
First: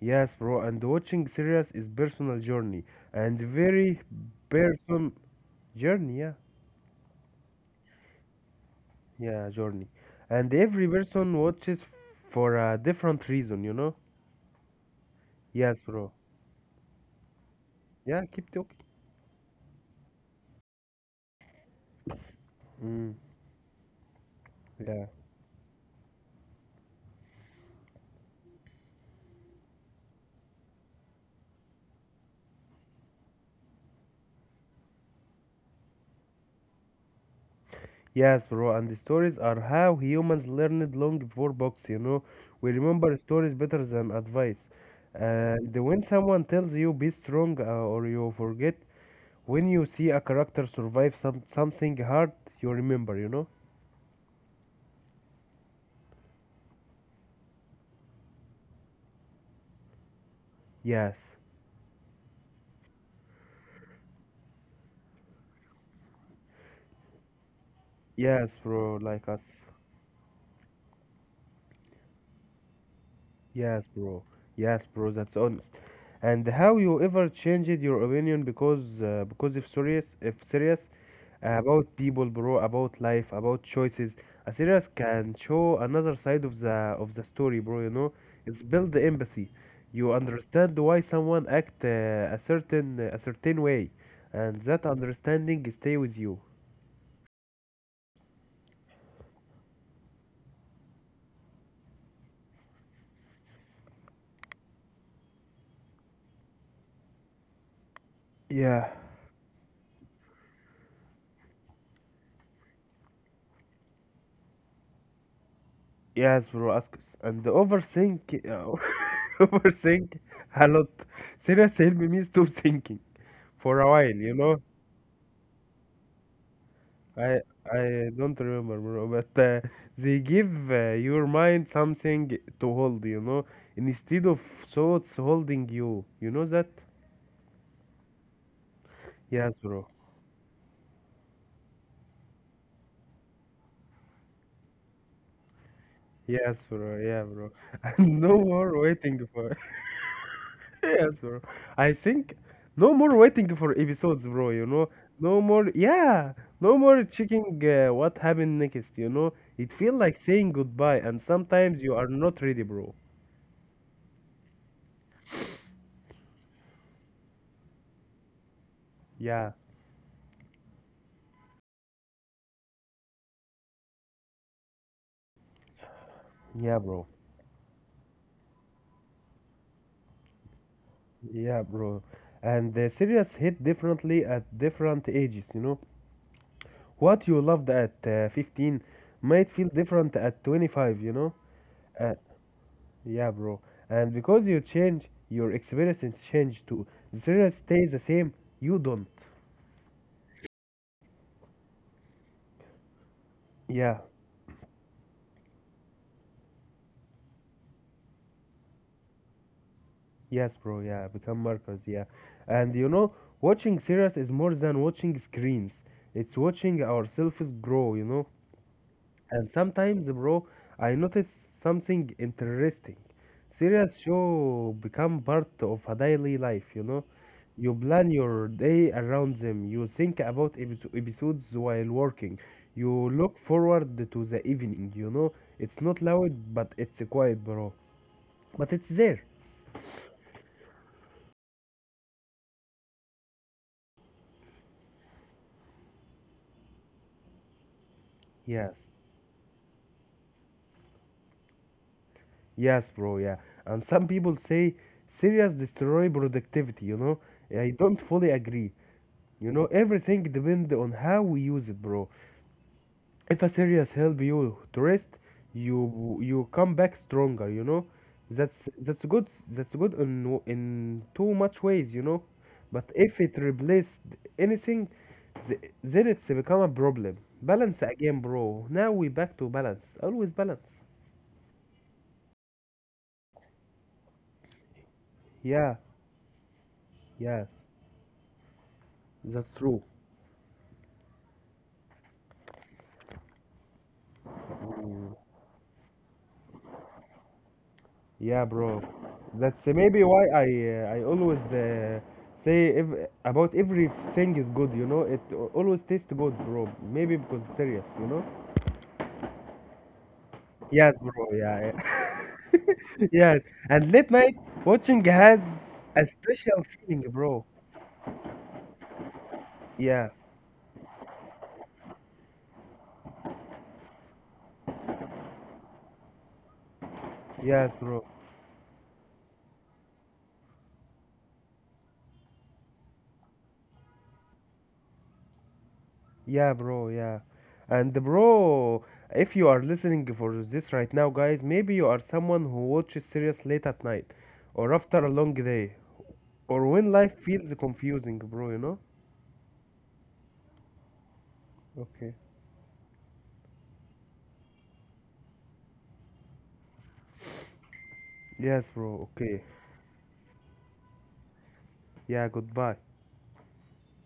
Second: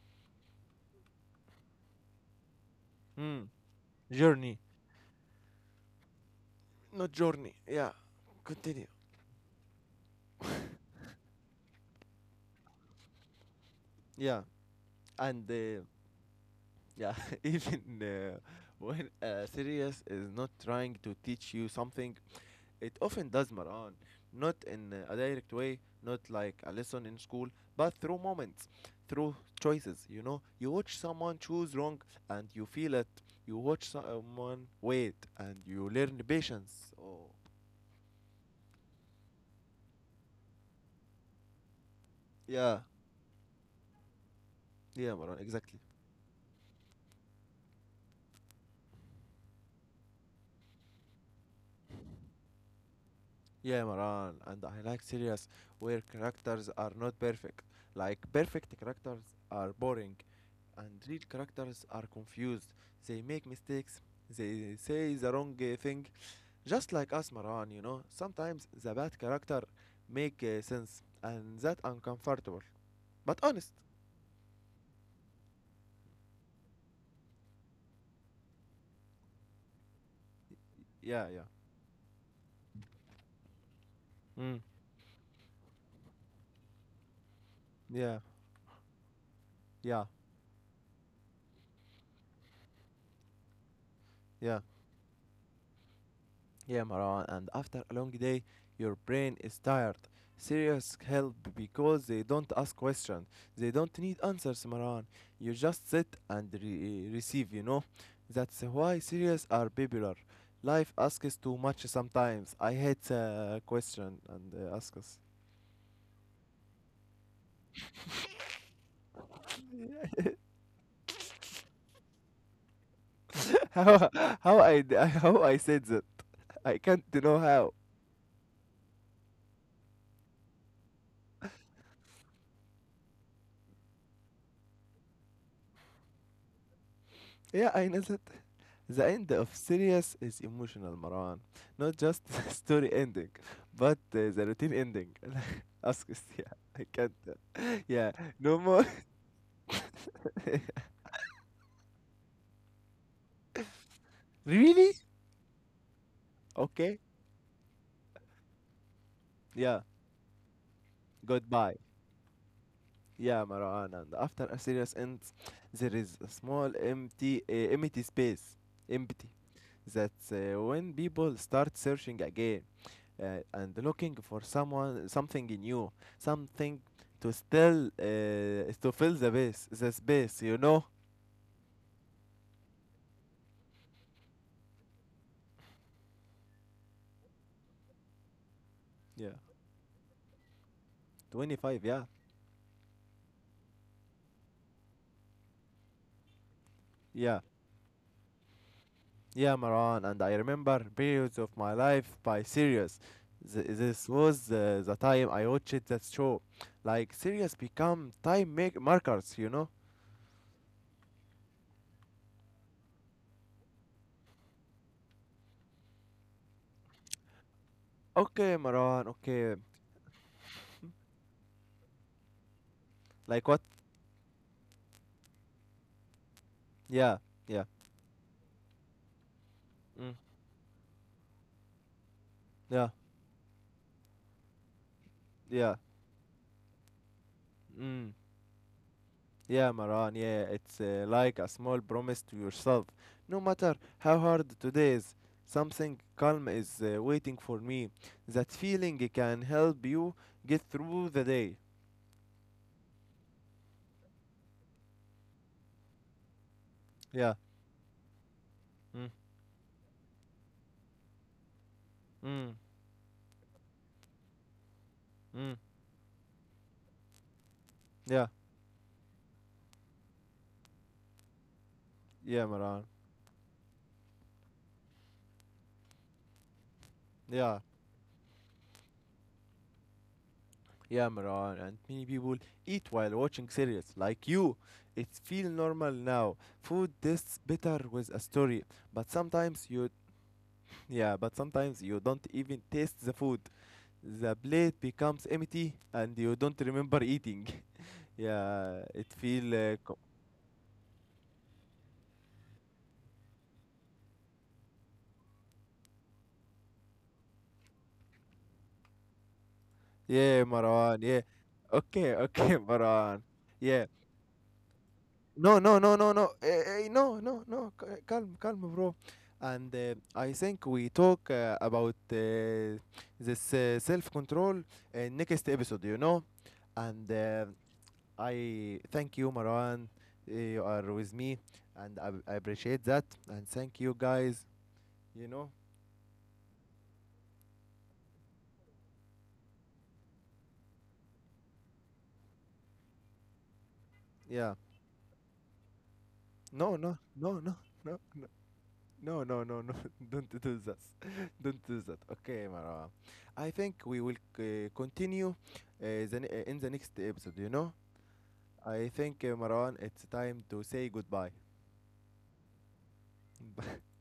[SPEAKER 2] Yes, bro. And watching series is personal journey and
[SPEAKER 1] Mm.
[SPEAKER 2] very
[SPEAKER 1] Journey,
[SPEAKER 2] person journey. Yeah.
[SPEAKER 1] not journey. Yeah, continue.
[SPEAKER 2] Yeah, journey. And every person watches for a different reason, you know?
[SPEAKER 1] Yeah, and
[SPEAKER 2] Yes, bro.
[SPEAKER 1] yeah, even
[SPEAKER 2] Yeah, keep talking.
[SPEAKER 1] when a series is not trying to teach you something, it
[SPEAKER 2] Mm,
[SPEAKER 1] often does, Maran. Not in
[SPEAKER 2] yeah.
[SPEAKER 1] a direct way, not like a lesson in school, but through moments, through choices. You watch someone choose wrong and you feel it. You watch someone wait and you learn patience. Oh,
[SPEAKER 2] Yes, bro. And the stories are how humans learned long before books, you know? We
[SPEAKER 1] yeah,
[SPEAKER 2] remember stories better than advice.
[SPEAKER 1] yeah, Maran,
[SPEAKER 2] And
[SPEAKER 1] exactly.
[SPEAKER 2] when someone tells you be strong or you forget, when you see a character survive something hard, you remember, you know?
[SPEAKER 1] Yeah, Maran, and I like series where characters are not perfect. Like, perfect characters are boring, and
[SPEAKER 2] Yes.
[SPEAKER 1] real characters are confused. They make mistakes, they say the wrong thing. Just like us, Maran,
[SPEAKER 2] Yes,
[SPEAKER 1] sometimes
[SPEAKER 2] bro,
[SPEAKER 1] the bad
[SPEAKER 2] like us.
[SPEAKER 1] character make sense, and that uncomfortable. But honest.
[SPEAKER 2] Yes, bro. Yes, bro. That's honest. And how you ever changed your opinion because if serious
[SPEAKER 1] Yeah, yeah.
[SPEAKER 2] about people, bro, about life, about choices, a
[SPEAKER 1] Mm.
[SPEAKER 2] serious can show another side of the story, bro. You know,
[SPEAKER 1] Yeah,
[SPEAKER 2] it's build the empathy.
[SPEAKER 1] yeah,
[SPEAKER 2] You understand why someone act a certain way, and
[SPEAKER 1] yeah.
[SPEAKER 2] that understanding stay with you.
[SPEAKER 1] Yeah, Maran, and after a long day, your brain is tired. Serious help because they don't ask questions. They don't need answers, Maran. You just sit and receive, you know? That's
[SPEAKER 2] Yeah,
[SPEAKER 1] why serious are popular. Life asks too much sometimes. I hate question and ask us.
[SPEAKER 2] yes, bro, ask us. And overthink, uh, overthink a lot. Seriously, help me stop thinking for a while,
[SPEAKER 1] How,
[SPEAKER 2] you know?
[SPEAKER 1] how, how I said that? I can't
[SPEAKER 2] I
[SPEAKER 1] know how.
[SPEAKER 2] I don't remember, bro, but they give your mind something to hold, you know, instead of thoughts holding you. You know that?
[SPEAKER 1] Yeah, I know that. The end of
[SPEAKER 2] Yes, bro.
[SPEAKER 1] Sirius is emotional, Marwan. Not just story ending, but the routine ending. Ask us,
[SPEAKER 2] Yes,
[SPEAKER 1] yeah, I
[SPEAKER 2] bro.
[SPEAKER 1] can't.
[SPEAKER 2] Yeah, bro.
[SPEAKER 1] uh,
[SPEAKER 2] And
[SPEAKER 1] Yeah,
[SPEAKER 2] no
[SPEAKER 1] no
[SPEAKER 2] more
[SPEAKER 1] more.
[SPEAKER 2] waiting for. Yes, bro. I think no more waiting for episodes, bro. You know,
[SPEAKER 1] Really?
[SPEAKER 2] no more. Yeah, no more
[SPEAKER 1] Okay,
[SPEAKER 2] checking what happened next. You know, it
[SPEAKER 1] yeah,
[SPEAKER 2] feel like saying goodbye, and sometimes
[SPEAKER 1] goodbye.
[SPEAKER 2] you are not ready, bro.
[SPEAKER 1] Yeah, Marwan. And after a Sirius ends, there is a small empty space. Empty.
[SPEAKER 2] Yeah,
[SPEAKER 1] That's when people start searching again. And looking for someone, something new,
[SPEAKER 2] yeah,
[SPEAKER 1] something
[SPEAKER 2] bro.
[SPEAKER 1] to still to fill the base, the space, you know.
[SPEAKER 2] Yeah, bro. And the series hit differently at different ages. You know, what you loved at 15
[SPEAKER 1] Yeah.
[SPEAKER 2] might feel different at 25. You know,
[SPEAKER 1] 25, yeah,
[SPEAKER 2] uh, yeah, bro. And because you change, your experience change too.
[SPEAKER 1] yeah,
[SPEAKER 2] The stays the same, you don't.
[SPEAKER 1] yeah, Maran, and I remember periods of my life by Sirius.
[SPEAKER 2] Yeah,
[SPEAKER 1] This was the time I watched that show. Like Sirius become time make markers, you know.
[SPEAKER 2] yes, bro. Yeah, become markers. Yeah, and you know, watching series is more than watching screens. It's watching ourselves grow. You know.
[SPEAKER 1] Okay, Maran,
[SPEAKER 2] And
[SPEAKER 1] okay.
[SPEAKER 2] sometimes, bro, I notice something interesting.
[SPEAKER 1] Like what?
[SPEAKER 2] Serious show become part of a daily life, you know?
[SPEAKER 1] Yeah, yeah.
[SPEAKER 2] You plan your day around them. You think
[SPEAKER 1] Mm,
[SPEAKER 2] about episodes while working.
[SPEAKER 1] yeah,
[SPEAKER 2] You look forward to the evening, you know? It's
[SPEAKER 1] yeah.
[SPEAKER 2] not loud, but it's quiet, bro.
[SPEAKER 1] Mm.
[SPEAKER 2] But it's there.
[SPEAKER 1] Yeah, Maran, yeah, it's like a small promise to yourself. No matter how hard today is, something calm is waiting for me. That
[SPEAKER 2] Yes.
[SPEAKER 1] feeling can help you get through the day.
[SPEAKER 2] Yes, bro, yeah. And some people say serious destroy productivity, you know?
[SPEAKER 1] Yeah.
[SPEAKER 2] I don't fully agree.
[SPEAKER 1] Mm,
[SPEAKER 2] You know, everything depends on how we use it, bro.
[SPEAKER 1] mm,
[SPEAKER 2] If a serious help you to rest,
[SPEAKER 1] mm.
[SPEAKER 2] you come back stronger, you know,
[SPEAKER 1] Yeah,
[SPEAKER 2] that's that's good in in too much ways, you know,
[SPEAKER 1] yeah,
[SPEAKER 2] but
[SPEAKER 1] Maran.
[SPEAKER 2] if it replaced anything, then it's become a problem.
[SPEAKER 1] Yeah,
[SPEAKER 2] Balance again, bro, now we back to balance, always balance.
[SPEAKER 1] yeah, Maran. And many people eat while watching series, like you. It feels
[SPEAKER 2] Yeah,
[SPEAKER 1] normal now. Food
[SPEAKER 2] yes,
[SPEAKER 1] tastes better with a story, but
[SPEAKER 2] that's
[SPEAKER 1] sometimes
[SPEAKER 2] true.
[SPEAKER 1] you, yeah, but sometimes you don't even taste the food. The plate becomes empty and you don't remember eating.
[SPEAKER 2] Yeah, bro.
[SPEAKER 1] Yeah, it feel
[SPEAKER 2] That's maybe why I always say ev about everything is good, you know. It always tastes good, bro. Maybe because serious, you know.
[SPEAKER 1] yeah,
[SPEAKER 2] Yes,
[SPEAKER 1] Marwan.
[SPEAKER 2] bro.
[SPEAKER 1] Yeah,
[SPEAKER 2] Yeah, yeah.
[SPEAKER 1] okay, okay, Marwan.
[SPEAKER 2] yes. And
[SPEAKER 1] Yeah,
[SPEAKER 2] late night watching has
[SPEAKER 1] no, no,
[SPEAKER 2] a
[SPEAKER 1] no, no, no,
[SPEAKER 2] special feeling,
[SPEAKER 1] no,
[SPEAKER 2] bro.
[SPEAKER 1] no, no. Calm, calm, bro. And
[SPEAKER 2] Yeah.
[SPEAKER 1] I think we talk about this self-control in next episode. And
[SPEAKER 2] Yes, bro.
[SPEAKER 1] I thank you, Marwan. You are with me, and I appreciate that. And thank you, guys. You know.
[SPEAKER 2] Yeah, bro. Yeah. And bro, if you are listening for this right now, guys, maybe you are someone who watches serious late at night
[SPEAKER 1] Yeah.
[SPEAKER 2] or after a long day, or
[SPEAKER 1] No,
[SPEAKER 2] when
[SPEAKER 1] no,
[SPEAKER 2] life
[SPEAKER 1] no,
[SPEAKER 2] feels
[SPEAKER 1] no, no,
[SPEAKER 2] confusing, bro, you know?
[SPEAKER 1] no, no, no, no, no. Don't do that. Don't do that.
[SPEAKER 2] Okay.
[SPEAKER 1] Okay, Marwa. I think we will continue in the next episode, you know?
[SPEAKER 2] Yes,
[SPEAKER 1] I
[SPEAKER 2] bro.
[SPEAKER 1] think,
[SPEAKER 2] Okay.
[SPEAKER 1] Marwan, it's time to say goodbye.
[SPEAKER 2] Yeah, goodbye.